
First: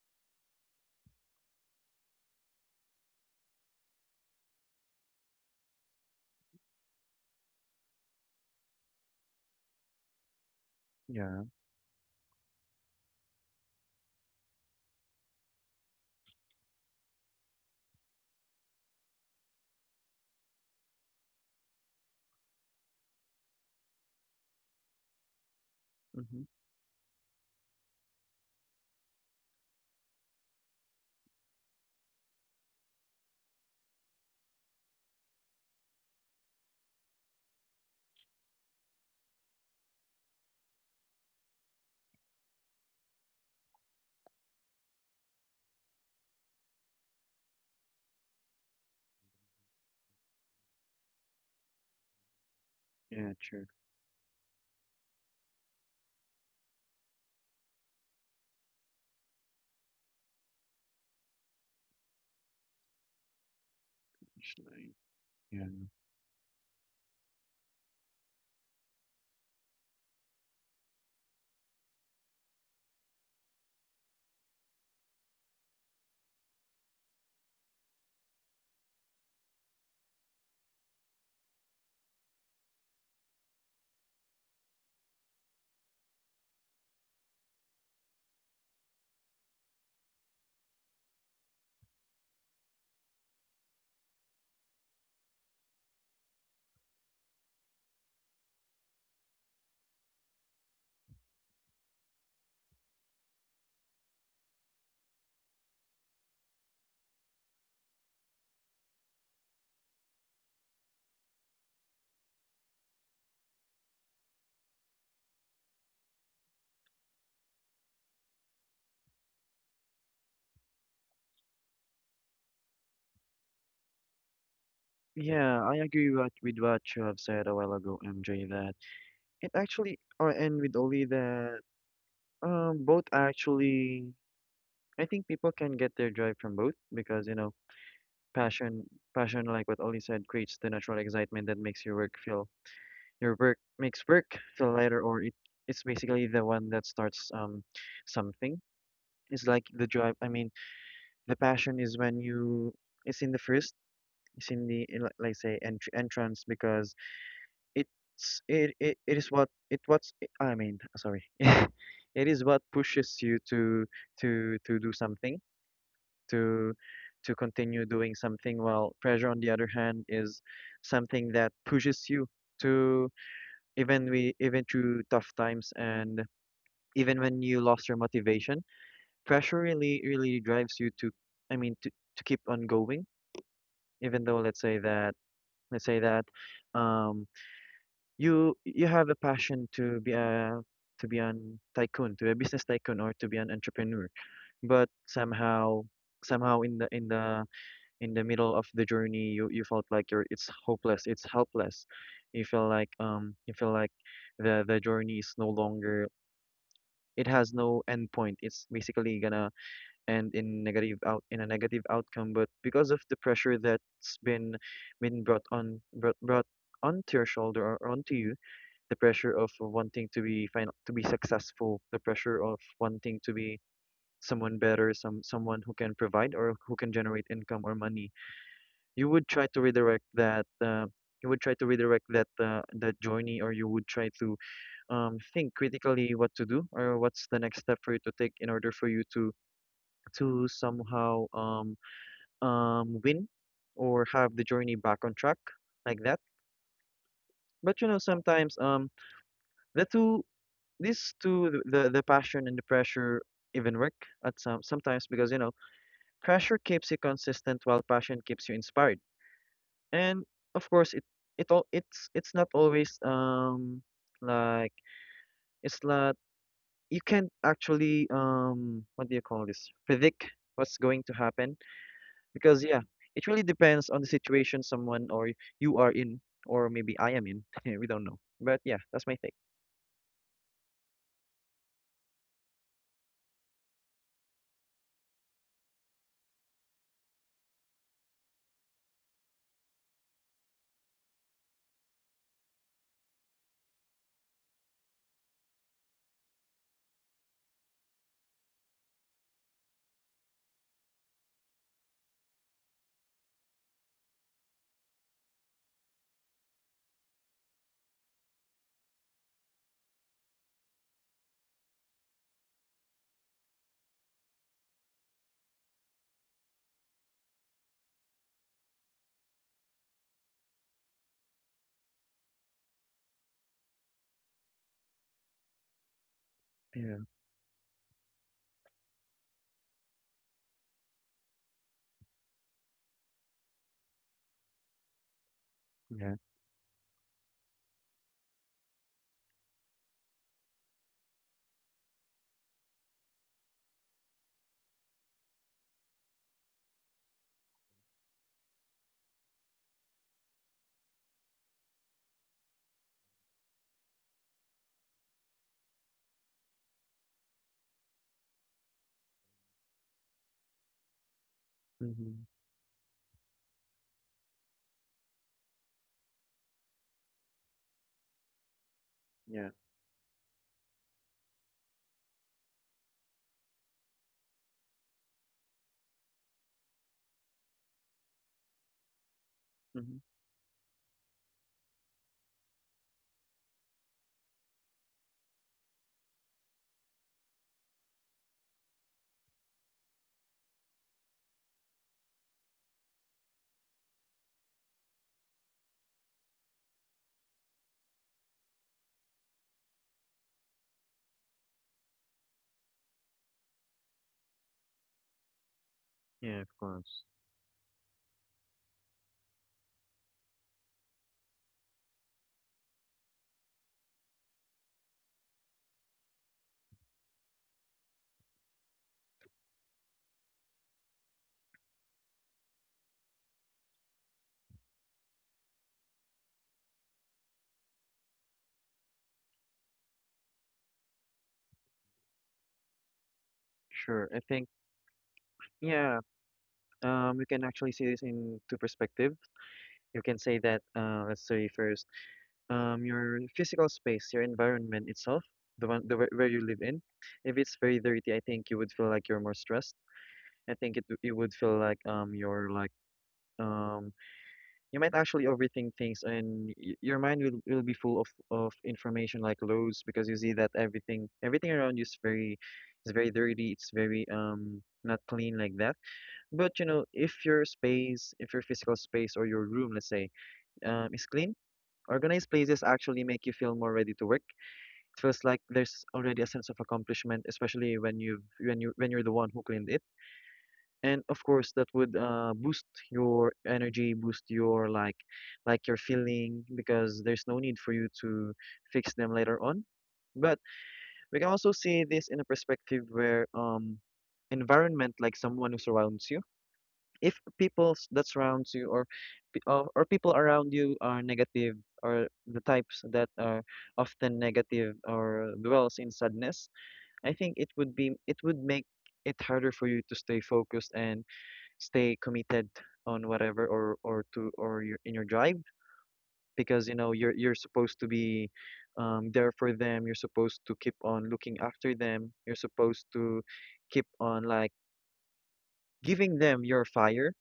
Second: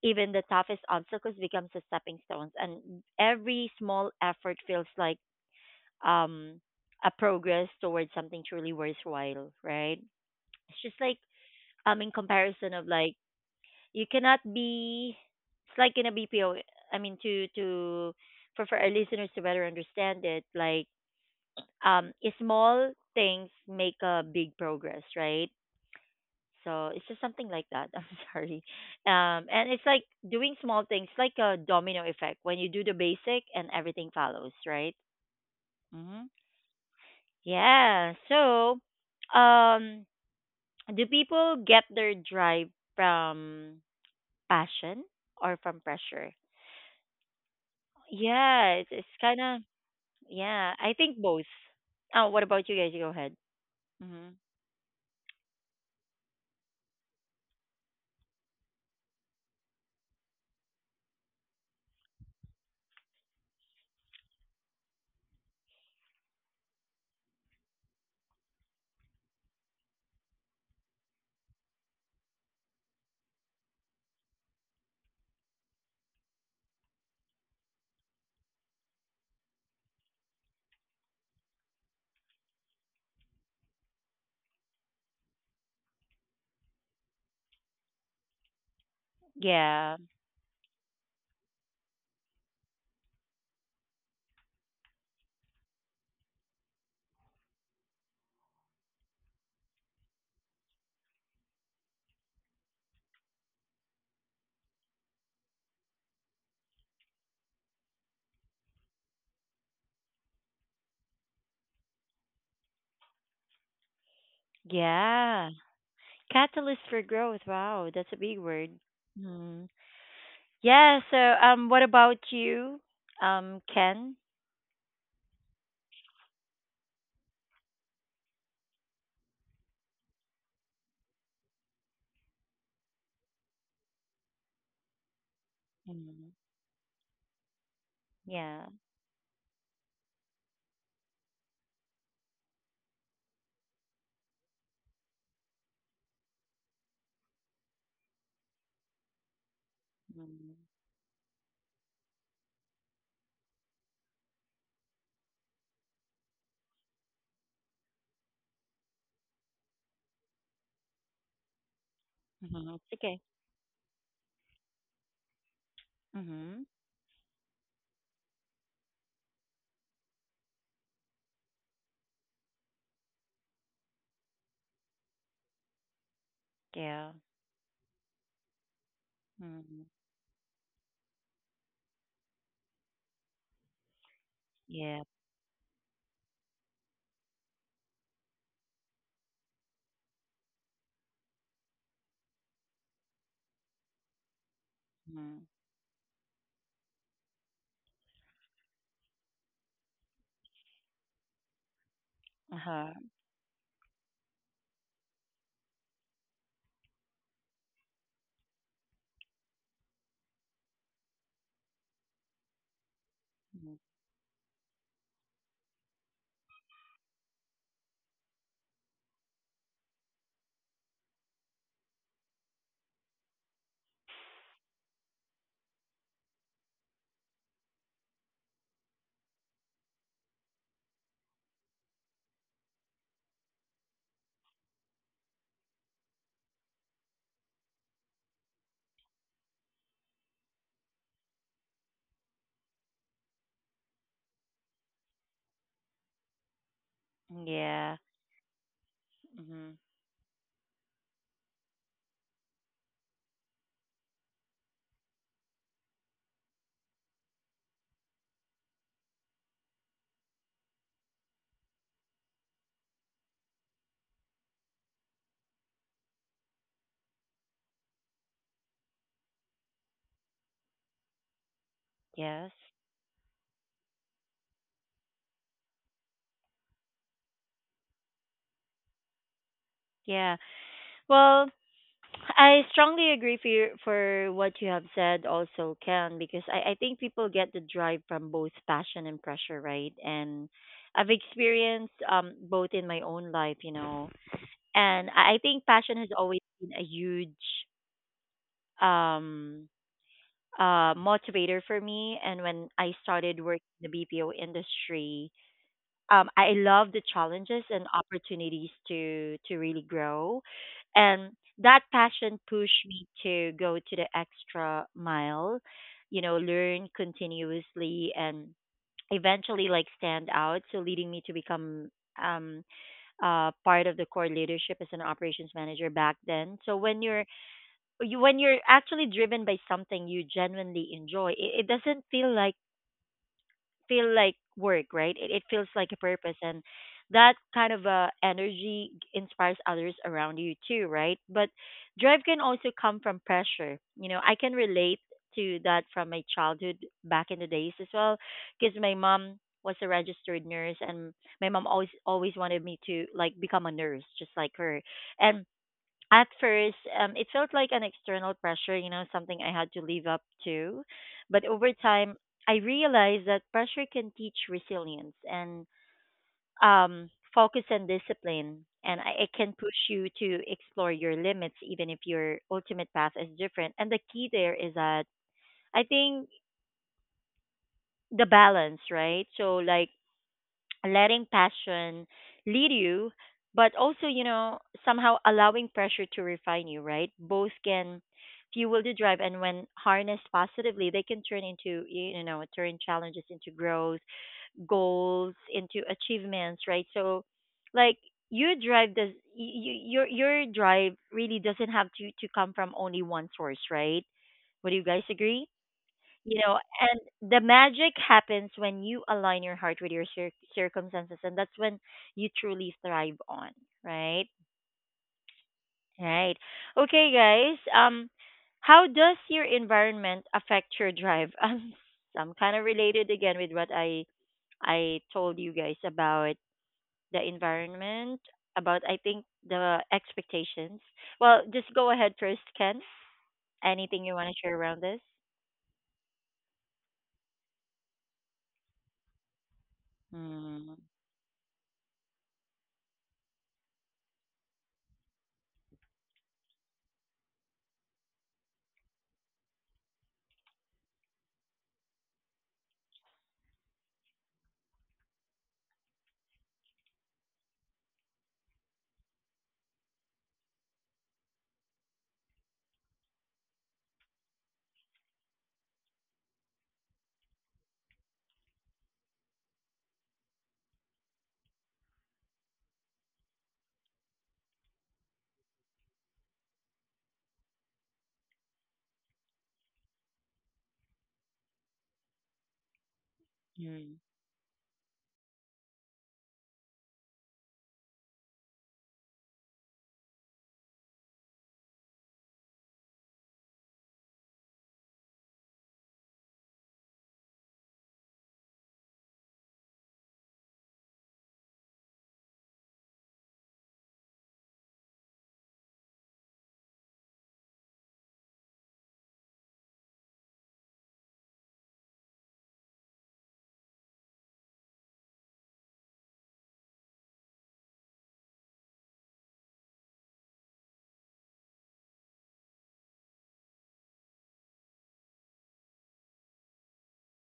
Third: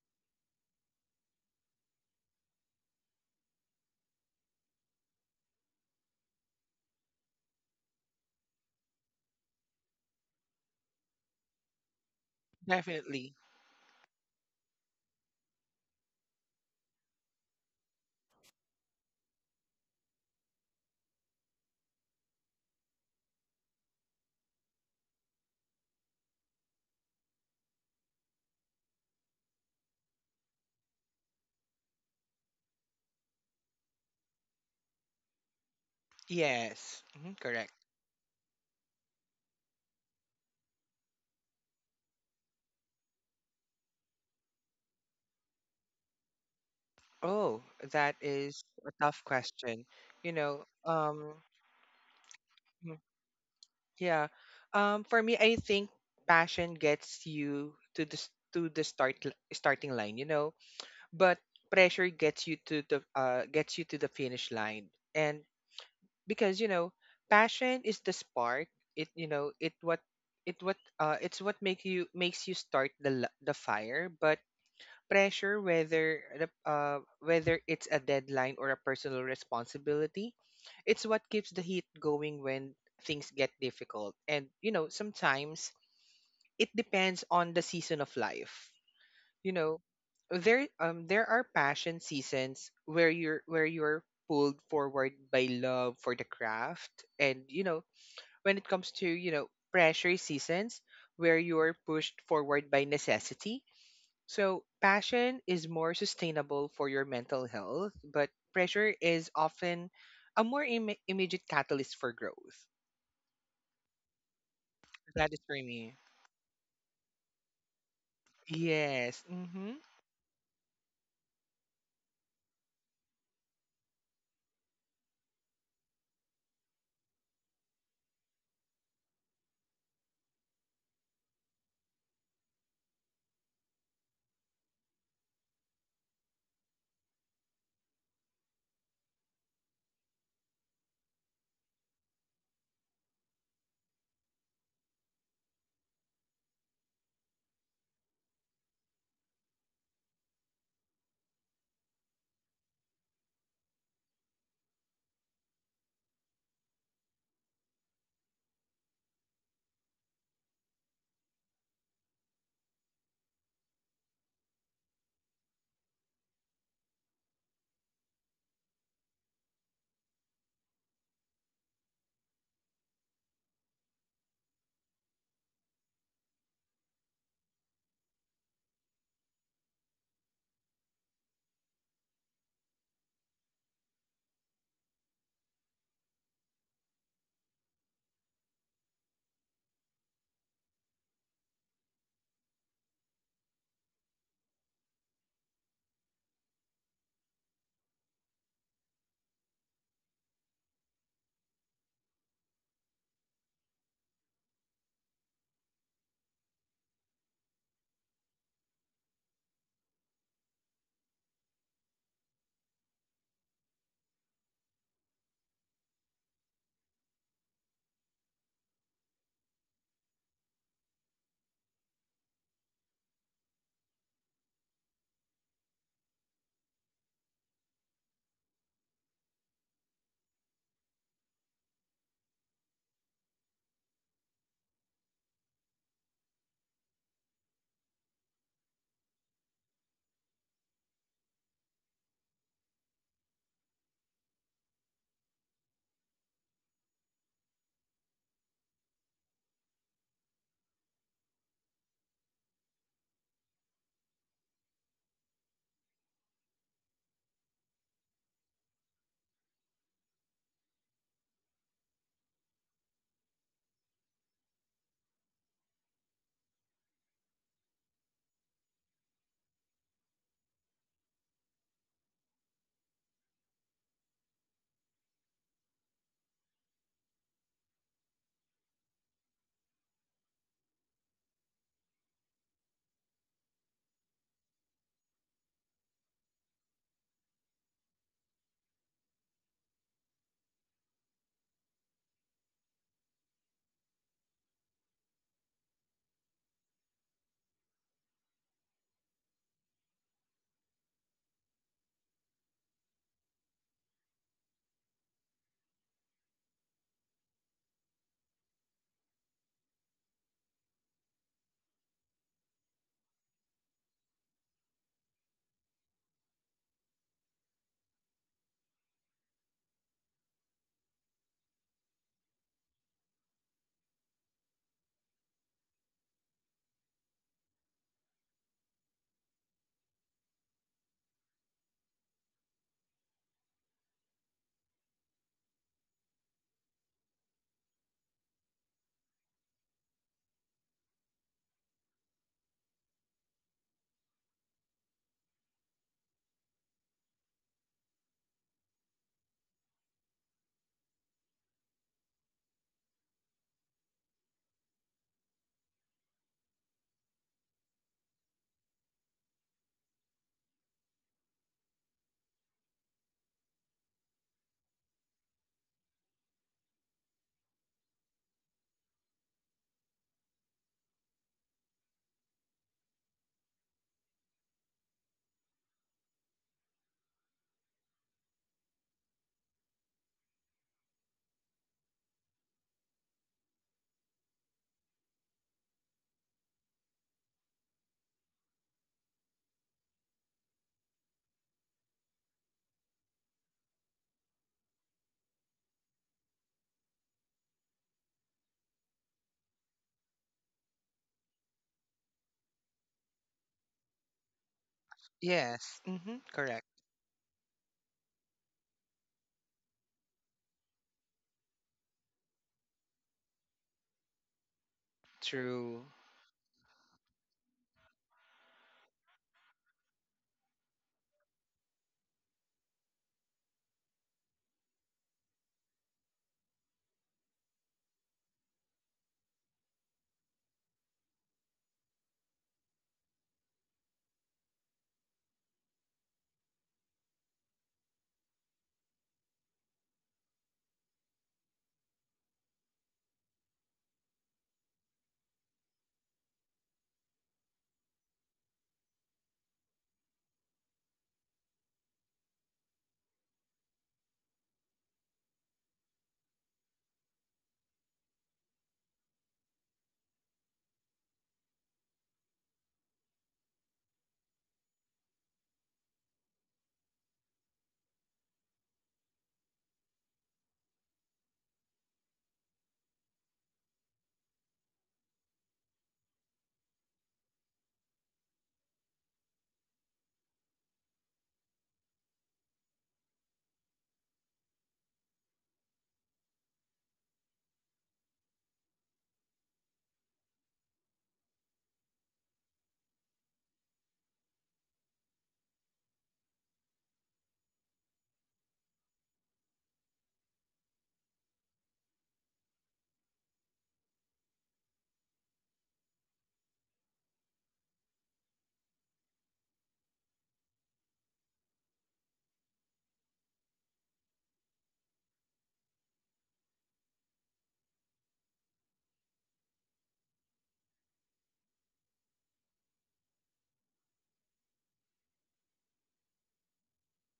Speaker 1: even the toughest obstacles becomes a stepping stones, and every small effort feels like um, a progress towards something truly worthwhile, right? It's just like
Speaker 2: Yeah.
Speaker 1: in comparison of like,
Speaker 3: definitely.
Speaker 1: you cannot be, it's like in a BPO. I mean, to for our listeners to better understand it, like um, small things make a big progress, right?
Speaker 2: Mhm.
Speaker 1: So it's just something like that. I'm sorry, and it's like doing small things, like a domino effect. When you do the basic, and everything follows, right? Hmm.
Speaker 3: Yes. Hmm, correct.
Speaker 1: Yeah. So, um, do people get their drive from passion or from pressure?
Speaker 3: Oh, that is
Speaker 1: Yeah,
Speaker 3: a
Speaker 1: it's
Speaker 3: tough
Speaker 1: kind of
Speaker 3: question. You know,
Speaker 1: yeah. I think both. Oh, what about you guys?
Speaker 3: mm,
Speaker 1: Go
Speaker 2: Yeah,
Speaker 1: ahead.
Speaker 2: true.
Speaker 3: yeah.
Speaker 1: Mm-hmm.
Speaker 3: For me, I think passion gets you to the starting line. You know, but pressure gets you to the gets you to the finish line.
Speaker 2: Actually,
Speaker 3: And
Speaker 2: yeah.
Speaker 3: because, you know, passion is the spark. It you know it what It's what makes you start the fire. But pressure, whether the whether it's a deadline or a personal responsibility, it's what keeps the heat going when things get difficult. And, you know, sometimes it depends on the season of life, you know.
Speaker 1: Yeah,
Speaker 3: There are passion seasons where you're pulled forward by love for the craft. And, you know, when it comes to, you know, pressure seasons, where you're pushed forward by necessity. So passion is more sustainable for your mental health, but pressure is often a more immediate catalyst for growth. That is
Speaker 1: yeah.
Speaker 3: for me.
Speaker 1: Catalyst for growth. Wow, that's a big word.
Speaker 3: Yes,
Speaker 1: Mm.
Speaker 3: mhm.
Speaker 1: Yeah. So, what about you, Ken?
Speaker 2: Yeah, I agree what, with what you have said a while ago, MJ, that it actually, or and with Oli, that both actually, I think people can get their
Speaker 1: Mm.
Speaker 2: drive from both. Because, you know,
Speaker 1: Yeah.
Speaker 2: passion, passion, like what Oli said, creates the natural excitement that makes your work feel, your work makes work feel lighter, or it, it's basically the one that starts something. It's like the drive, I
Speaker 1: Mm.
Speaker 2: mean, the passion is when you, it's in the first is in the in, like say entrance, because it's it, is what it what's, I mean sorry it is what
Speaker 1: Mm-hmm. It's okay.
Speaker 2: pushes you to do something,
Speaker 1: Mm-hmm.
Speaker 2: to to continue doing something. While pressure on the other hand is something that pushes you to, even we, even through tough times, and
Speaker 1: Yeah.
Speaker 2: even when you lost your motivation, pressure
Speaker 1: Mm-hmm.
Speaker 2: really really drives you to, I mean to keep on going, even though let's say
Speaker 1: Yeah.
Speaker 2: that, let's say that um you, you have a passion to be a, to be an tycoon, to be a business tycoon or to be an entrepreneur. But
Speaker 1: Mm-hmm.
Speaker 2: somehow, somehow in the in the middle of the journey, you felt like you're, it's hopeless, it's helpless.
Speaker 1: Uh huh.
Speaker 2: You feel like the journey is no longer, it has no end point. It's basically gonna end in negative out, in a negative outcome. But because of the pressure that's been brought on brought brought onto your shoulder, or onto you, the pressure of wanting to be to be successful, the pressure of wanting to be someone better, some someone who can provide, or who can generate income or money. You would try to redirect that. You would try to redirect that that journey, or you would try to think critically what to do, or what's the next step for you to take in order for you to somehow win, or have the journey back on track like that. But you
Speaker 1: Yeah.
Speaker 2: know, sometimes
Speaker 1: Mm-hmm.
Speaker 2: the two, these two, the passion and the pressure, even work at some sometimes. Because you know, pressure keeps you consistent while passion keeps you inspired. And of course, it all it's not always like it's not, you can't actually what do you call this, predict what's going to happen.
Speaker 1: Yes.
Speaker 2: Because yeah, it really depends on the situation someone, or you are in, or maybe I am in, we don't know. But yeah, that's my take.
Speaker 1: Yeah. Well, I strongly agree for your, for what you have said also, Ken, because I think people get the drive from both passion and pressure, right? And I've experienced both in my own life, you know. And I think passion has always been a huge um motivator for me, and when I started working in the BPO industry, I love the challenges and opportunities to really grow, and that passion pushed me to go to the extra mile, you know, learn continuously and eventually like stand out. So leading me to become um part of the core leadership as an operations manager back then. So when
Speaker 2: Yeah.
Speaker 1: you're you, when you're actually driven by something you genuinely enjoy, it doesn't feel like work, right? It feels like a
Speaker 2: Yeah.
Speaker 1: purpose, and that kind of energy inspires others around you too, right? But drive can also come from pressure. You know, I can relate to that from my childhood back in the days as well, because my mom was a registered nurse, and my mom always always wanted me to like become a nurse, just like her, and at first, it felt like an external pressure, you know, something I had to live up to. But over time,
Speaker 2: Hmm.
Speaker 1: I realized that pressure can teach resilience and focus and discipline. And I, it can
Speaker 2: Yeah.
Speaker 1: push you to explore your limits, even if your ultimate path is different. And the key there is that I think the balance, right? So, like,
Speaker 2: Hmm.
Speaker 1: letting passion lead you, but also, somehow allowing pressure to refine you, right? Both can fuel the drive, and when harnessed positively, they can turn challenges into growth, goals into achievements, right? So, like, your drive does you, your drive really doesn't have to come from only one source, right? Would you guys agree?
Speaker 3: Yes, mhm,
Speaker 1: you
Speaker 2: Yeah, of
Speaker 1: know
Speaker 3: correct.
Speaker 2: course.
Speaker 1: and the magic happens when you align your heart with your circumstances, and that's when you truly thrive on. Right.
Speaker 3: True.
Speaker 1: Right. Okay, guys. How does your environment affect your drive? I'm kind of related again with what I told you guys about the environment, about I think the expectations. Well, just go ahead first, Ken. Anything
Speaker 2: Sure.
Speaker 1: you
Speaker 2: I
Speaker 1: want to
Speaker 2: think,
Speaker 1: share around this?
Speaker 2: yeah, you can actually see this in two perspective. You can say that,
Speaker 1: Mm-hmm.
Speaker 2: let's say first, your physical space, your environment itself, the one, the where you live in. If it's very dirty, I think you would feel like you're more stressed. I think it, you would feel like you're like um you might actually overthink things, and y your mind will be full of information like loads, because you see that everything, everything around you is very, is very dirty. It's very not clean like that. But you know, if your space, if your physical space or your room, let's say, is clean, organized places actually make you feel more ready to work. It feels like there's already a sense of accomplishment, especially when you've, when you, when you're the one who cleaned it. And of course, that would boost your energy, boost your like your feeling because there's no need for you to fix them later on. But we can also see this in a perspective where environment like someone who surrounds you. If that surrounds you or people around you are negative or the types that are often negative or dwells in sadness, I think it would make it harder for you to stay focused and stay committed on whatever or your in your drive because you know you're supposed to be there for them. You're supposed to keep on looking after them. You're supposed to keep on like giving them your fire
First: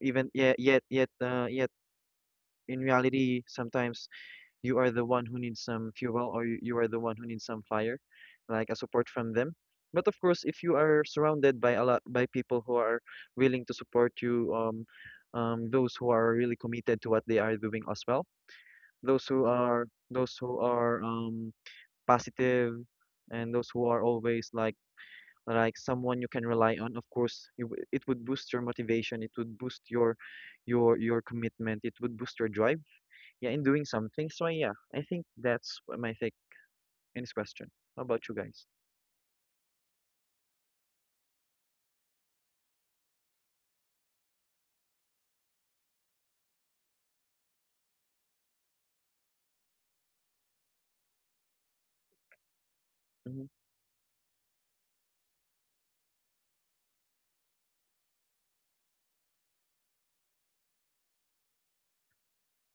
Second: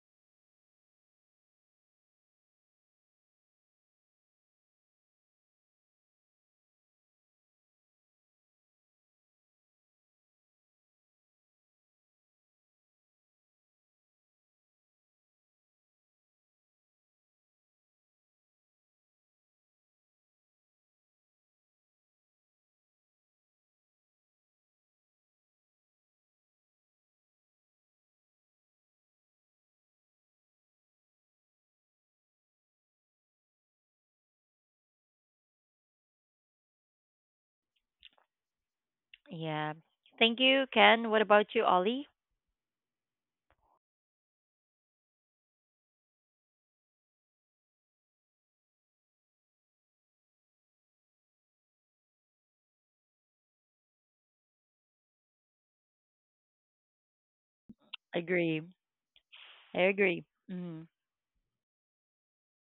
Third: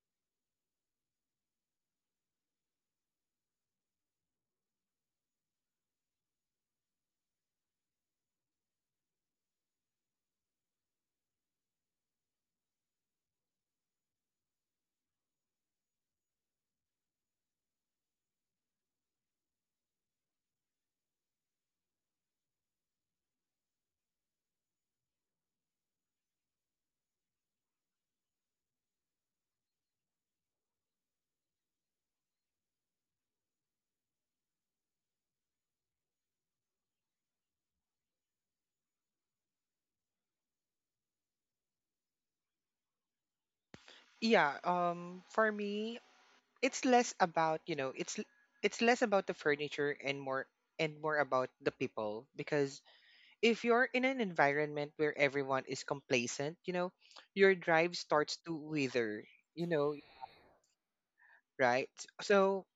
Speaker 2: even yet in reality, sometimes you are the one who needs some fuel or you are the one who needs some fire, like a support from them. But of course, if you are surrounded by a lot by people who are willing to support you, those who are really committed to what they are doing as well, those who are positive, and those who are always like someone you can rely on. Of course, it would boost your motivation. It would boost your your commitment. It would boost your drive, yeah, in doing something. So yeah, I think that's what my take in this question. How about you guys?
Speaker 1: Yeah. Thank you, Ken. What about you, Ollie?
Speaker 3: Yeah, for me, it's less about, you know, it's less about the furniture and more about the people. Because
Speaker 2: Mm-hmm.
Speaker 3: if you're in an environment where everyone is complacent, you know, your drive starts to
Speaker 1: Agree.
Speaker 3: wither, you
Speaker 1: I
Speaker 3: know,
Speaker 1: agree. Hmm.
Speaker 3: right? So,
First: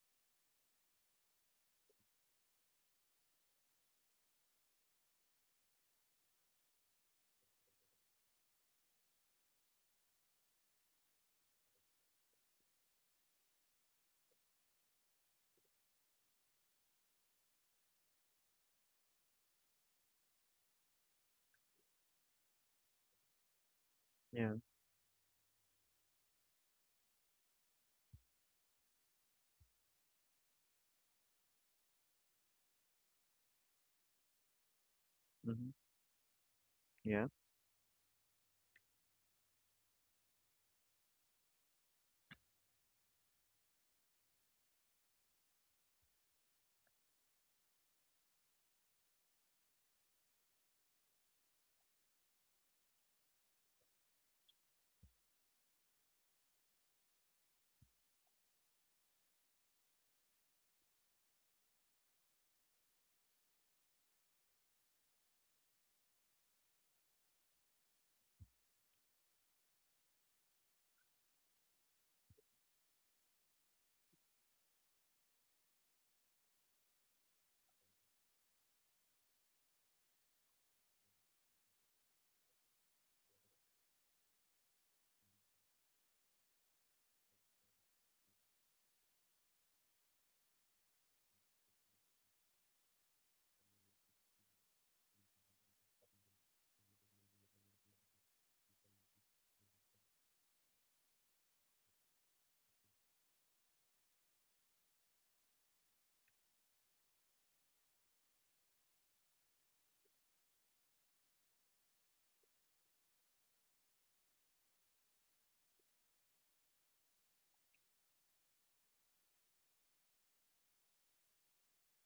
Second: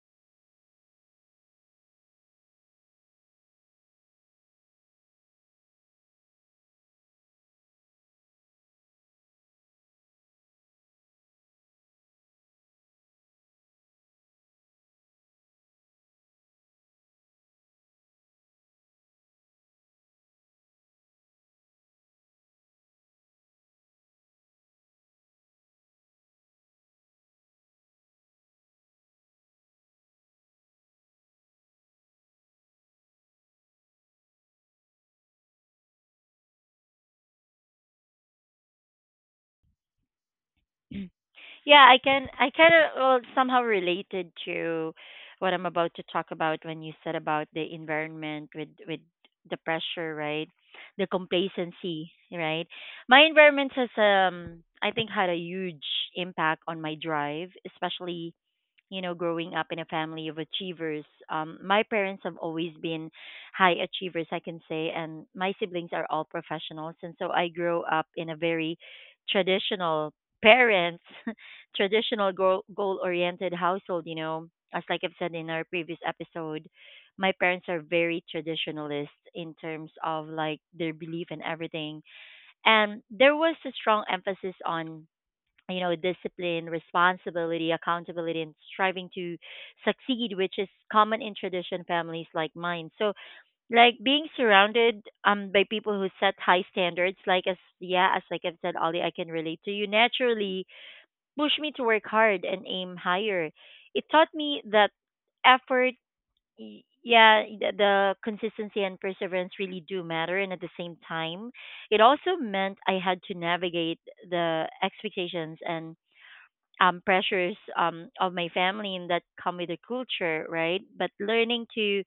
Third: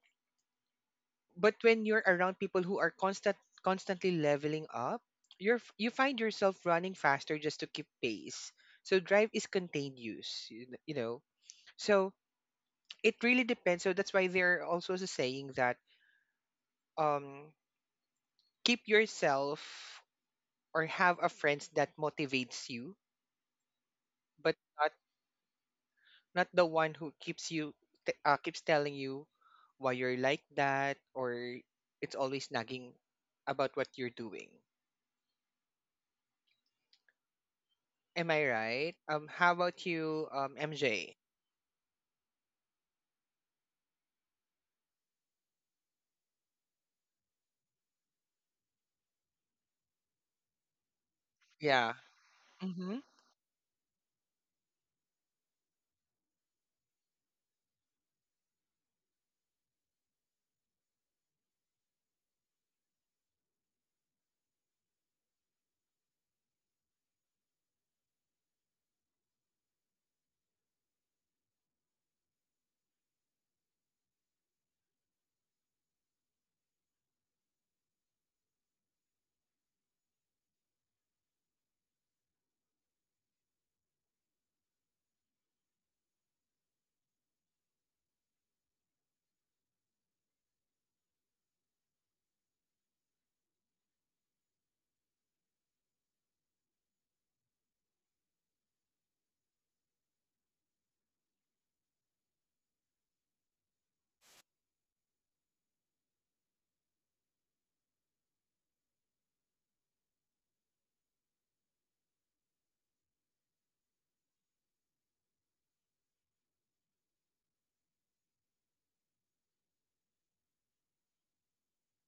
Speaker 3: but when you're around people who are constantly leveling up, you find yourself running faster just to keep pace. So drive is contained use, you know. So it really depends. So that's why they're also saying that, um, keep yourself or have a friend that motivates you,
Speaker 2: Yeah.
Speaker 3: but not the one who keeps you keeps telling you why you're like that, or it's always nagging about what you're doing.
Speaker 2: Mm-hmm. Yeah.
Speaker 3: Am I right? How about you, MJ?
Speaker 1: Yeah, I can. I kind of, well, somehow related to what I'm about to talk about when you said about the environment with the pressure, right? The
Speaker 3: Yeah.
Speaker 1: complacency, right?
Speaker 3: Mm-hmm.
Speaker 1: My environment has, I think, had a huge impact on my drive, especially, you know, growing up in a family of achievers. My parents have always been high achievers, I can say, and my siblings are all professionals. And so I grew up in a very traditional parents, traditional goal oriented household. As like I've said in our previous episode, my parents are very traditionalist in terms of, like, their belief and everything. And there was a strong emphasis on discipline, responsibility, accountability, and striving to succeed, which is common in tradition families like mine. So, like, being surrounded, by people who set high standards, like, as, yeah, as like I've said, Ollie, I can relate to you, naturally push me to work hard and aim higher. It taught me that effort, yeah, the consistency and perseverance really do matter. And at the same time, it also meant I had to navigate the expectations and, pressures, of my family, and that come with the culture, right? But learning to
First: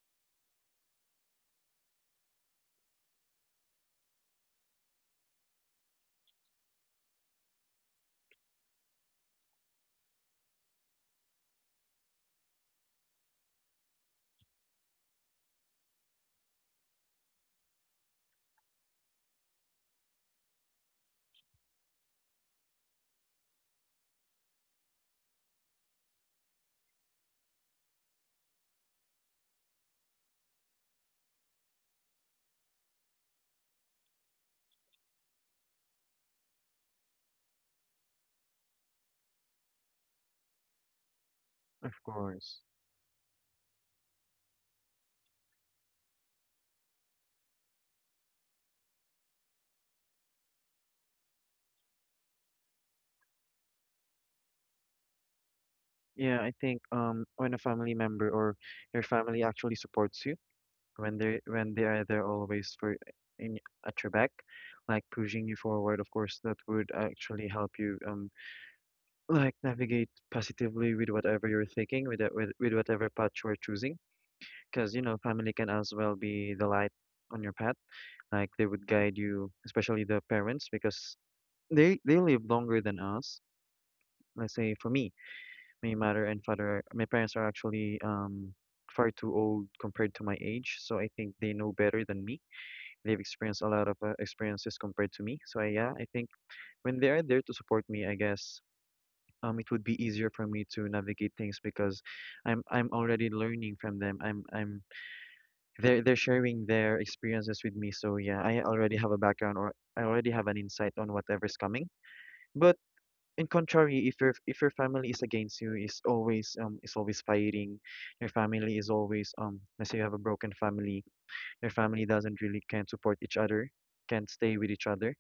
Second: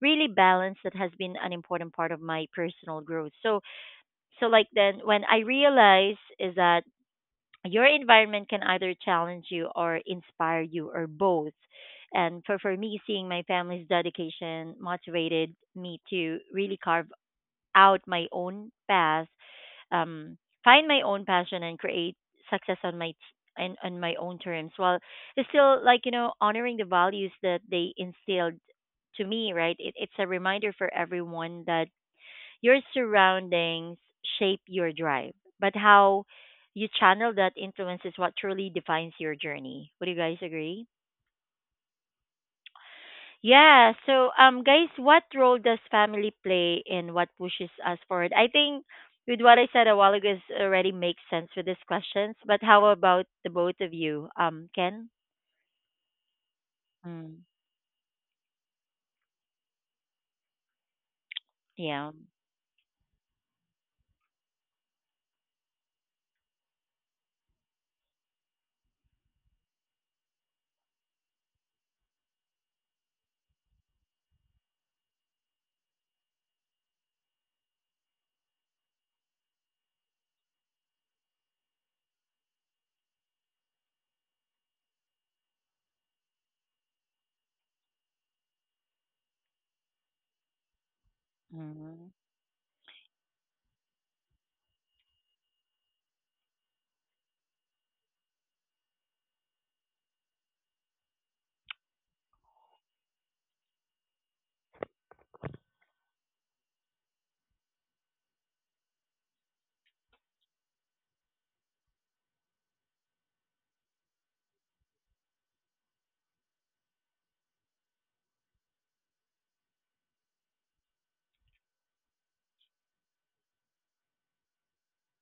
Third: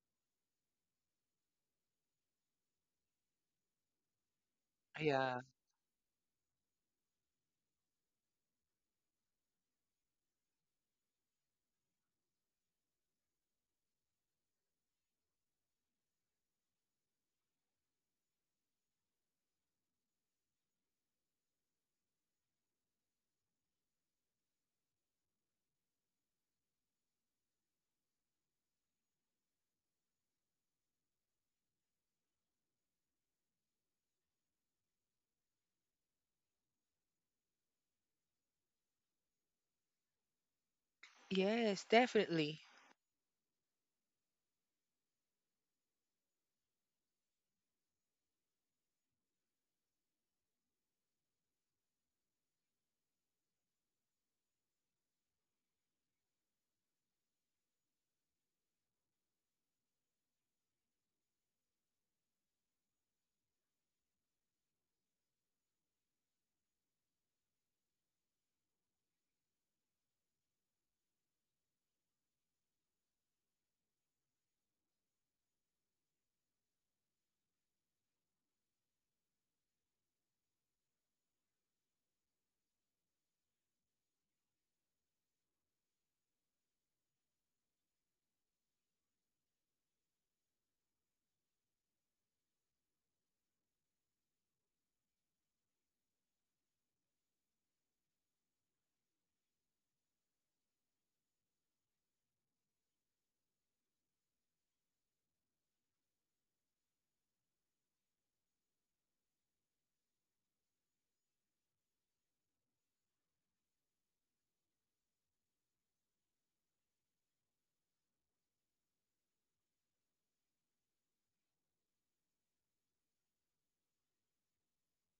Speaker 1: really balance that has been an important part of my personal growth. So, like, then when I
Speaker 3: Yeah.
Speaker 1: realize is that your environment can either challenge you or inspire you, or both. And for me, seeing my family's dedication motivated me to really carve out my own path, um, find my own passion, and create success on and on my own terms, while it's still, like, you know, honoring the values that they instilled to me. Right. It's a reminder for everyone that your surroundings shape your drive, but how you channel that influence is what truly defines your journey. Would you guys agree?
Speaker 3: Yes,
Speaker 2: Of
Speaker 3: definitely.
Speaker 2: course.
Speaker 1: Yeah. So, guys, what role does family play in what pushes us forward? I think with what I said a while ago is already makes sense with these questions. But how about the both of you, Ken?
Speaker 2: Yeah, I think
Speaker 1: Mm,
Speaker 2: when a family member or your family actually supports you, when they are
Speaker 1: yeah.
Speaker 2: there always for in at your back, like pushing you forward, of course that would actually help you like navigate positively with whatever you're thinking, with whatever path you're choosing. Because you know, family can as well be the light on your path. Like they would guide you, especially the parents, because they live longer than us. Let's say for me, my mother and father, my parents are actually far too old compared to my age, so I think they know better
Speaker 1: Hmm.
Speaker 2: than me. They've experienced a lot of experiences compared to me. So I, yeah, I think when they are there to support me, I guess it would be easier for me to navigate things because I'm already learning from them. I'm they're sharing their experiences with me. So yeah, I already have a background or I already have an insight on whatever's coming. But in contrary, if your family is against you, is always fighting, your family is always let's say you have a broken family, your family doesn't really can't support each other, can't stay with each other.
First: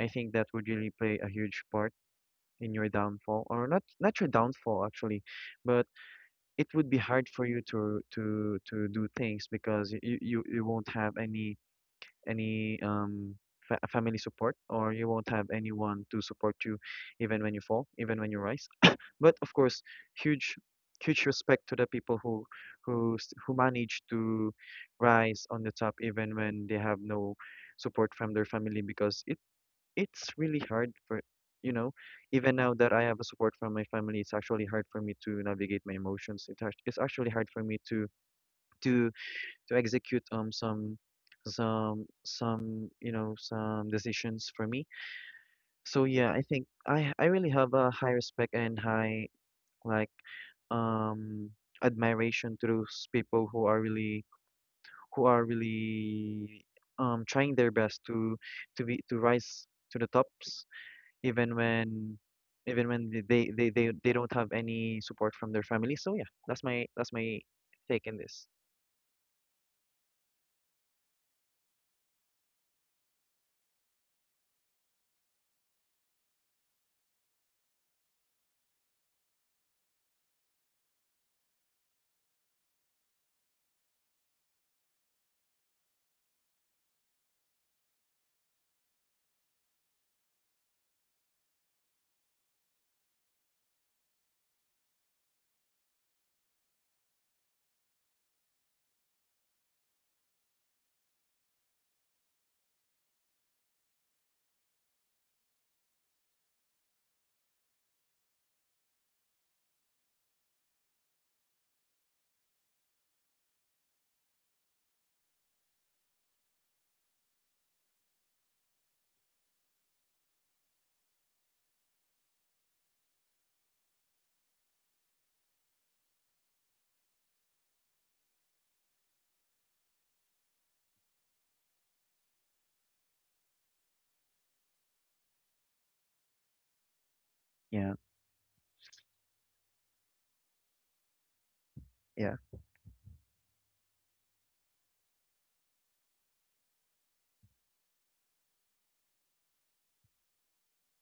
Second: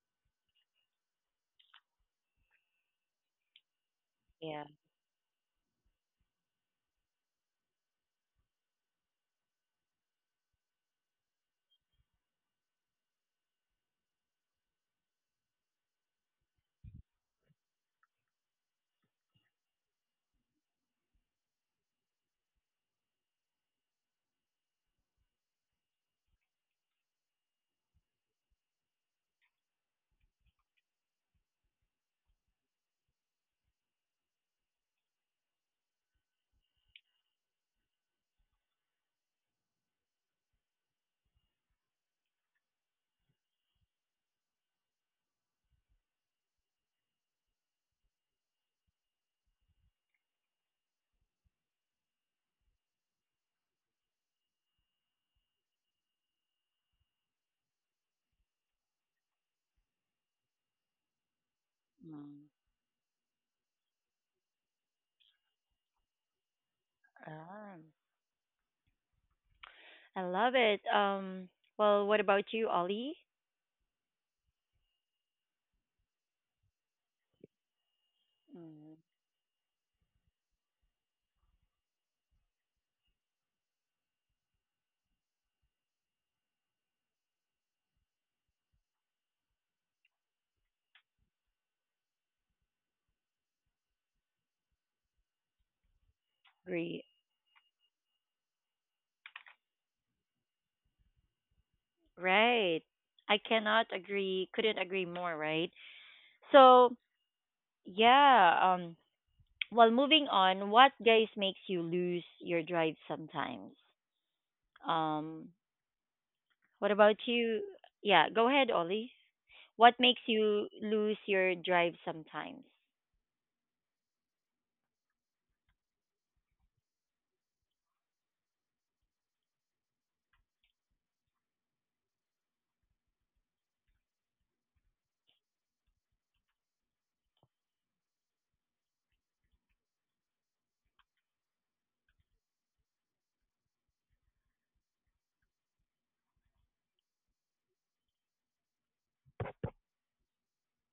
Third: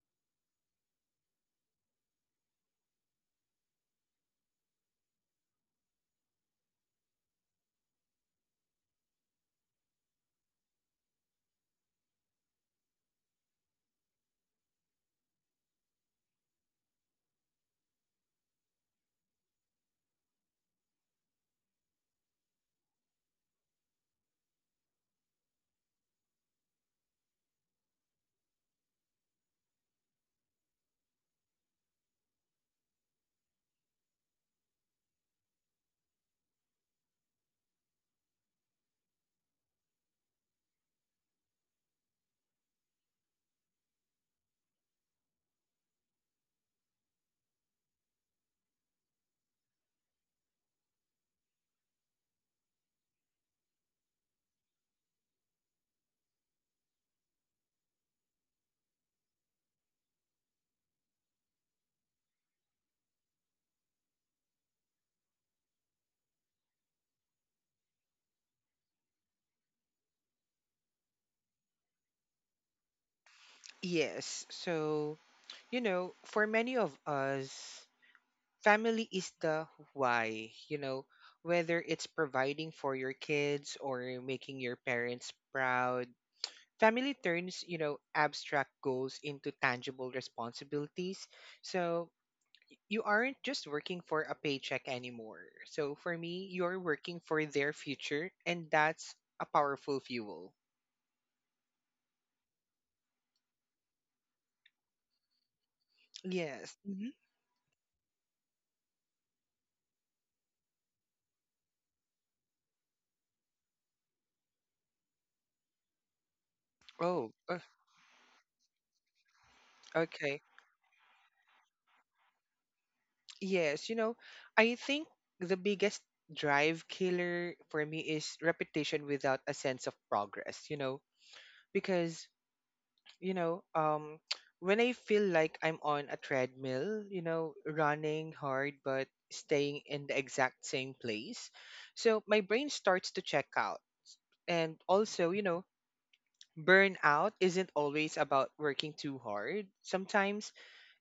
Speaker 2: I think that would really play a huge part in your downfall or not your
Speaker 1: Yeah.
Speaker 2: downfall actually, but it would be hard for you to do things because you won't have any fa family support, or you won't have anyone to support you even when you fall, even when you rise. But of course, huge huge respect to the people who who manage to rise on the top even when they have no support from their family, because it's really hard for, you know, even now that I have a support from my family, it's actually hard for me to navigate my emotions. It's actually hard for me to to execute some some you know some decisions for me. So yeah, I think I really have a high respect and high like um admiration to those people who are really who are really trying their best to be to rise to the tops even when they don't have any support from their family. So yeah, that's my
Speaker 1: Um,
Speaker 2: take in this.
Speaker 1: I love it. Well, what about you, Ollie?
Speaker 3: Yes. So, you know, for many of us, family is the why, you know, whether it's providing for your kids or making your parents proud. Family turns, you know, abstract goals into tangible responsibilities. So you aren't just working for a paycheck anymore. So for me, you're
Speaker 1: Agree.
Speaker 3: working for their future, and that's a powerful fuel.
Speaker 1: Right. I cannot agree. Couldn't agree more. Right.
Speaker 3: Yes.
Speaker 1: So,
Speaker 3: Hmm.
Speaker 1: yeah. Well, moving on, what, guys, makes you lose your drive sometimes? Um, what
Speaker 3: Oh,
Speaker 1: about
Speaker 3: uh,
Speaker 1: you? Yeah, go ahead, Ollie. What makes
Speaker 3: okay.
Speaker 1: you lose your drive sometimes?
Speaker 3: Yes, you know, I think the biggest drive killer for me is repetition without a sense of progress, you know, because, you know, when I feel like I'm on a treadmill, you know,
Speaker 2: Yeah,
Speaker 3: running hard but staying in the exact same place, so
Speaker 2: yeah.
Speaker 3: my brain starts to check out. And also, you know, burnout isn't always about working too hard. Sometimes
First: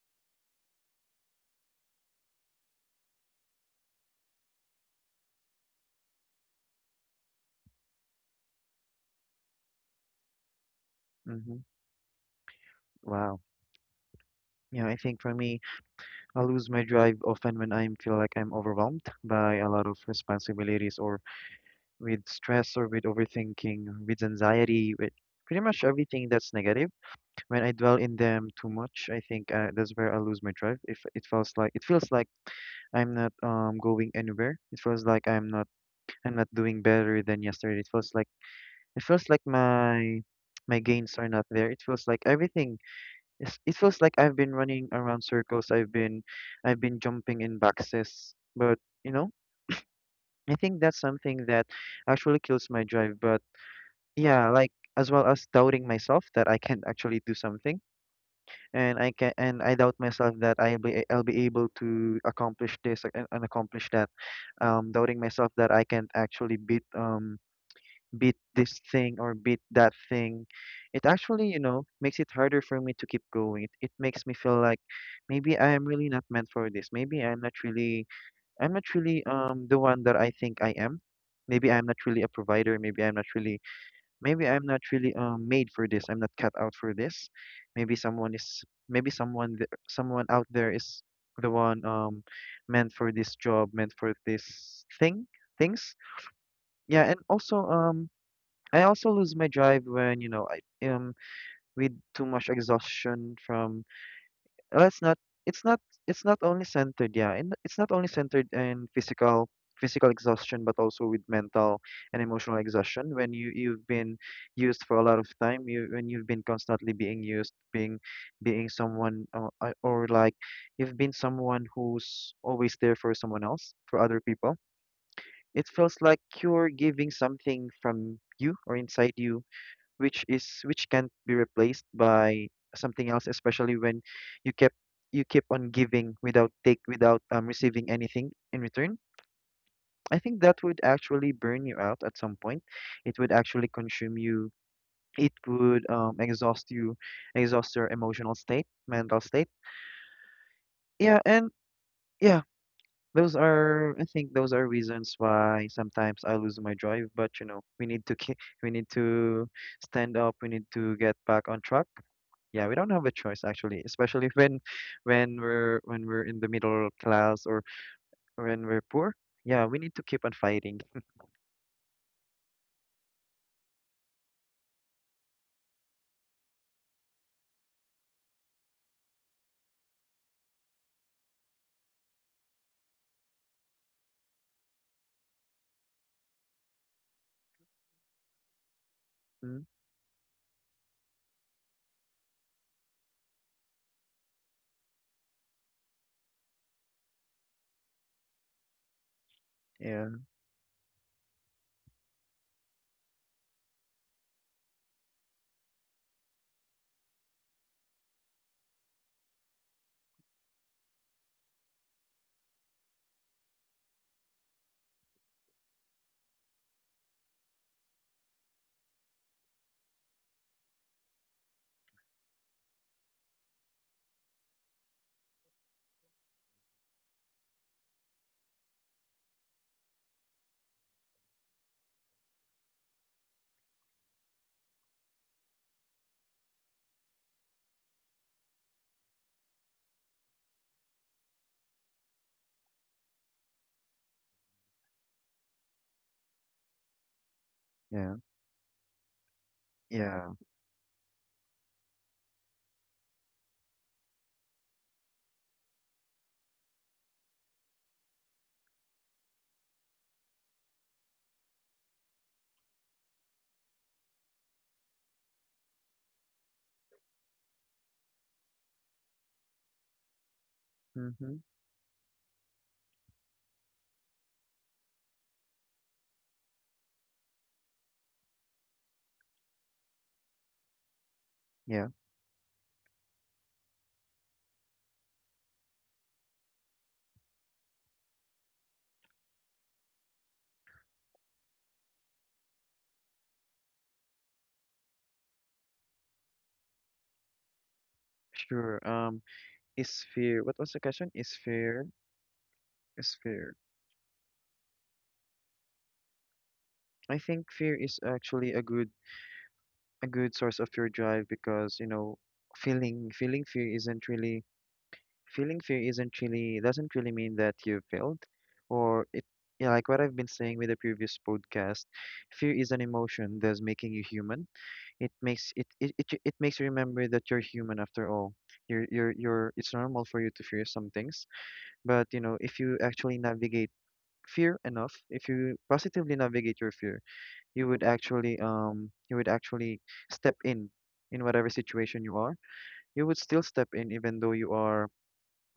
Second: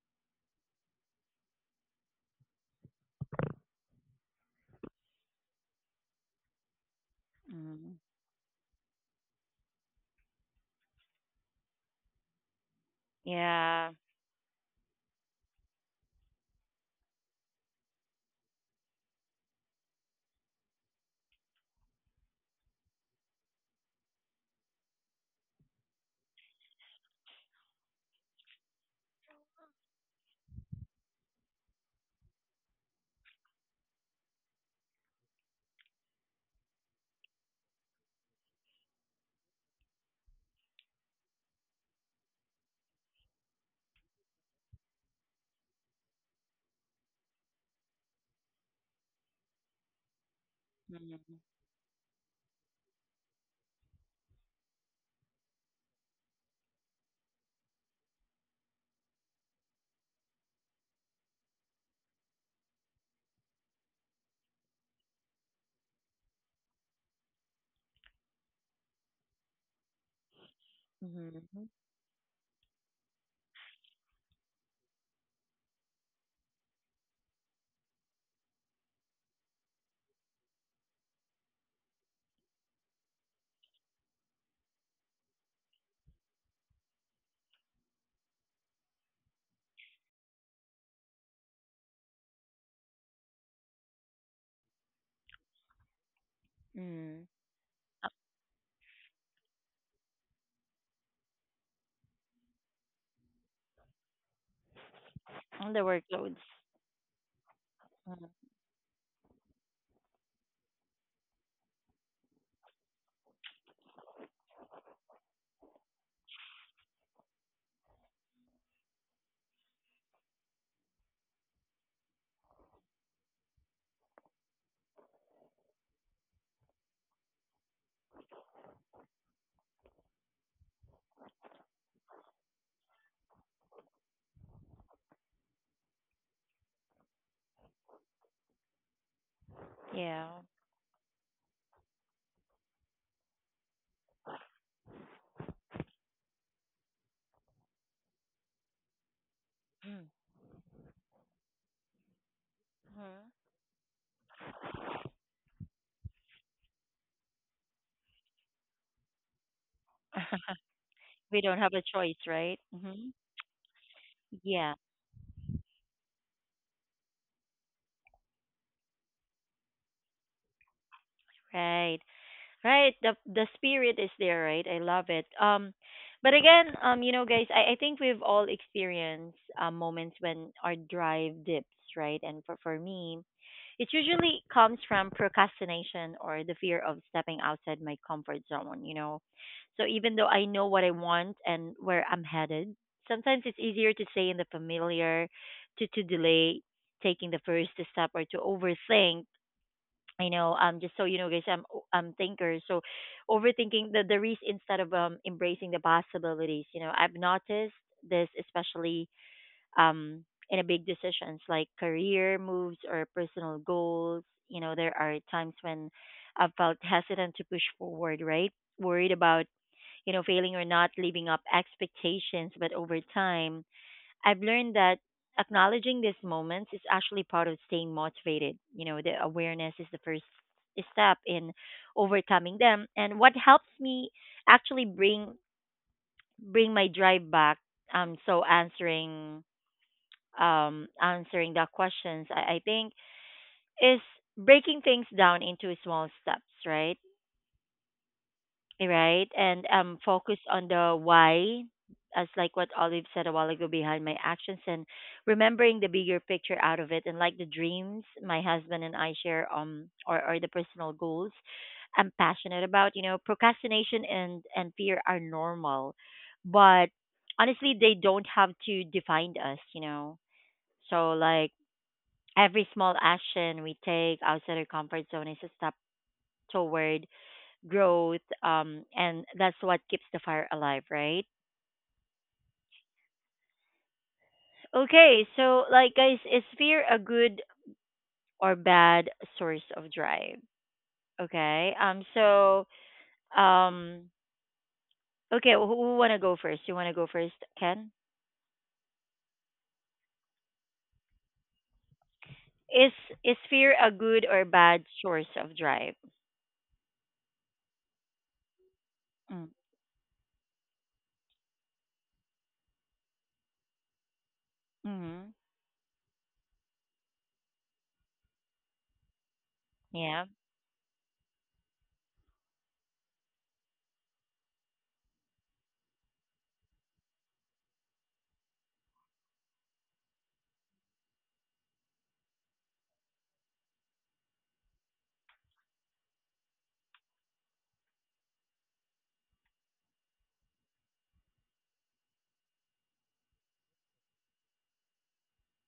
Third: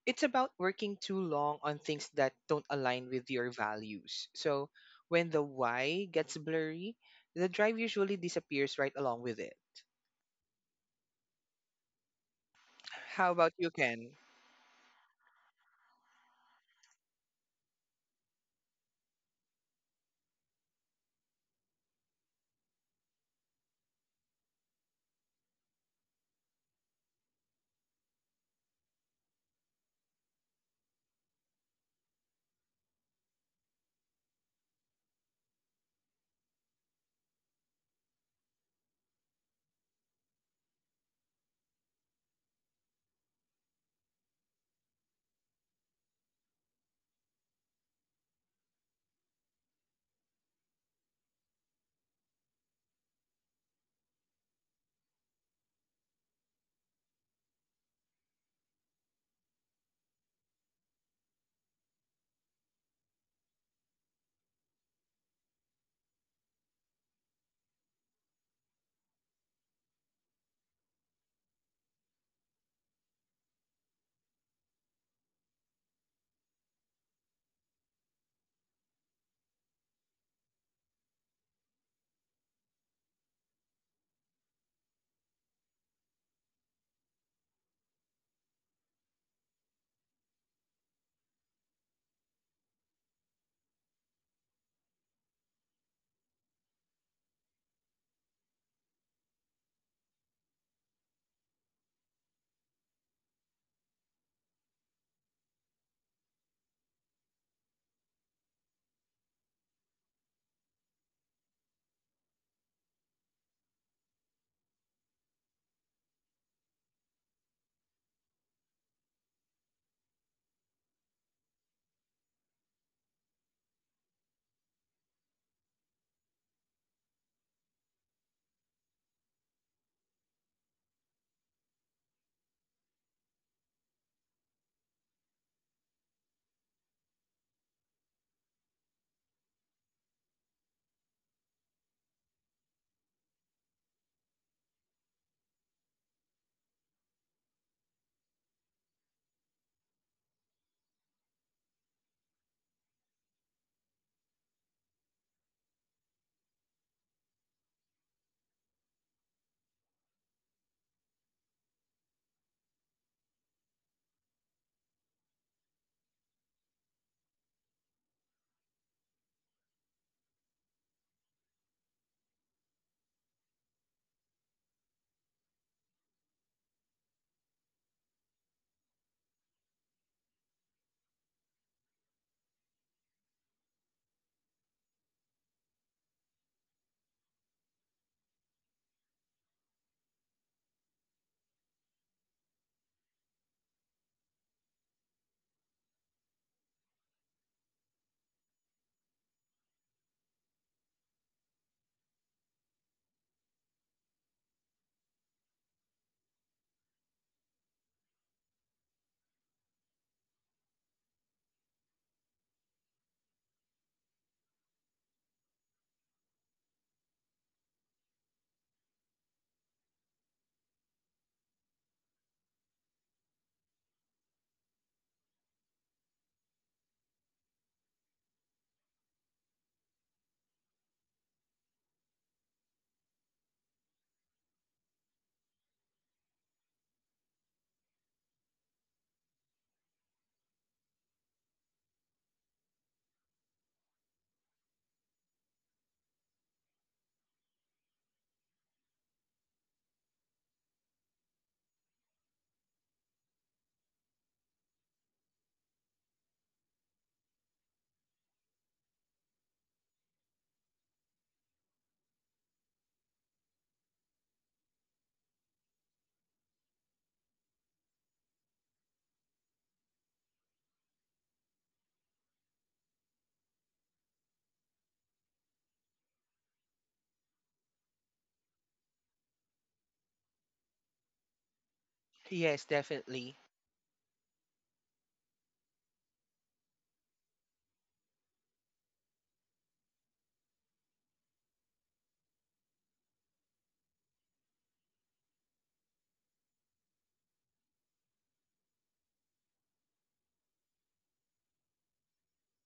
Speaker 3: it's about working too long on things that don't align with your values. So when the why gets blurry, the drive
Speaker 1: Mm.
Speaker 3: usually disappears right along with it.
Speaker 2: Mm-hmm.
Speaker 3: How
Speaker 2: Wow.
Speaker 3: about you,
Speaker 1: Yeah.
Speaker 3: Ken?
Speaker 2: Yeah, I think for me, I lose my drive often when I feel like I'm overwhelmed by a lot of responsibilities or with stress or with overthinking, with anxiety, with pretty much everything that's negative. When I dwell in them too much, I think that's where I lose my drive. If it feels like I'm not going anywhere. It feels like I'm not doing better than yesterday. It feels like my gains are not there. It feels like everything is, it feels like I've been running around circles. I've been jumping in boxes. But you know, I think that's
Speaker 1: Mm-hmm.
Speaker 2: something that actually kills my drive. But yeah, like as well as doubting myself that I can actually do something, and I can and I doubt myself that I'll be able to accomplish this, and accomplish that. Doubting myself that I can actually beat beat this thing or beat that thing. It actually, you
Speaker 1: Mm-hmm.
Speaker 2: know, makes it harder for me to keep going. It makes me feel like maybe I am really not meant for this. Maybe I'm not really the one that I think I am. Maybe I'm not really a provider. Maybe I'm not really maybe I'm not really made for this. I'm not cut out for this. Maybe someone is maybe someone out there is the one meant for this job, meant for this thing, things. Yeah, and
Speaker 1: Mm.
Speaker 2: also I also lose my drive when, you know, I with too much exhaustion from, well, it's
Speaker 1: And the
Speaker 2: not it's
Speaker 1: workloads.
Speaker 2: not only centered, yeah, and it's not only
Speaker 1: Mm.
Speaker 2: centered in physical exhaustion, but also with mental and emotional exhaustion. When you've been used for a lot of time, you when you've been constantly being used, being someone, or like you've been someone who's always there for someone else, for other people. It feels like you're giving something from you or inside you, which is which can't be replaced by something else, especially when you kept you keep on giving without take without receiving anything in return.
Speaker 1: Yeah.
Speaker 2: I think that would actually burn you out at some point. It would actually consume you. It would exhaust you, exhaust your emotional state, mental state.
Speaker 1: Mm.
Speaker 2: Yeah, and yeah, those are, I think those are reasons why sometimes I lose my drive. But you know, we need to
Speaker 1: Hmm.
Speaker 2: stand up. We need to get
Speaker 1: We
Speaker 2: back
Speaker 1: don't
Speaker 2: on
Speaker 1: have a
Speaker 2: track.
Speaker 1: choice, right?
Speaker 2: Yeah, we don't
Speaker 1: Mm-hmm.
Speaker 2: have a choice actually, especially when
Speaker 1: Yeah,
Speaker 2: when we're in the middle class or when we're poor. Yeah, we need to keep on fighting.
Speaker 1: right. Right, the spirit is there, right? I love it. But again, guys, I think we've all experienced moments when our drive dips, right? And for me, it usually comes from procrastination or the fear of stepping outside my comfort zone.
Speaker 2: Mm,
Speaker 1: So even though I know what I want and where I'm headed, sometimes it's easier to stay in the familiar, to delay taking the first step, or to overthink.
Speaker 2: yeah,
Speaker 1: I know, just so you know, guys, I'm thinker. So, overthinking the risk instead of embracing the possibilities. You know, I've noticed this, especially um in a big decisions like career moves or personal goals. You know, there are times when I've felt hesitant to push forward, right? Worried about failing or not living up expectations. But over time I've learned that acknowledging these moments is actually part of staying motivated. You know, the awareness is the first step in overcoming them. And what helps me actually bring my drive back. So answering, answering the questions, I think, is breaking things down into small steps, right?
Speaker 2: yeah,
Speaker 1: Right? And, focus
Speaker 2: yeah.
Speaker 1: on the why, as like what Olive said a while ago, behind my actions, and remembering the bigger picture out of it, and like the dreams my husband and I share, or, the personal goals I'm passionate about. You know, procrastination and fear are normal, but honestly, they don't have to define us, you know? So,
Speaker 2: Mm-hmm.
Speaker 1: like, every small action we take outside our comfort zone is a step toward growth, and that's what keeps the fire alive, right?
Speaker 2: Yeah,
Speaker 3: Yes, definitely.
Speaker 1: Okay, so, like, guys, is fear a good or bad source of drive? Okay. So, um okay, who want to go first? You want to go first, Ken?
Speaker 2: sure. Is fear, what was the question?
Speaker 1: Is
Speaker 2: Is fear.
Speaker 1: fear a good or bad source of drive?
Speaker 2: I think fear is actually a good,
Speaker 1: Mm.
Speaker 2: a good source of your drive, because you know feeling fear isn't really
Speaker 1: Mm.
Speaker 2: doesn't really mean that you failed or it, yeah, like what
Speaker 1: Yeah.
Speaker 2: I've been saying with the previous podcast, fear is an emotion that's making you human. It makes it it makes you remember that you're human after all. You're, it's normal for you to fear some things. But you know, if you actually navigate fear enough, if you positively navigate your fear, you would actually step in whatever situation you are. You would still step in even though you are,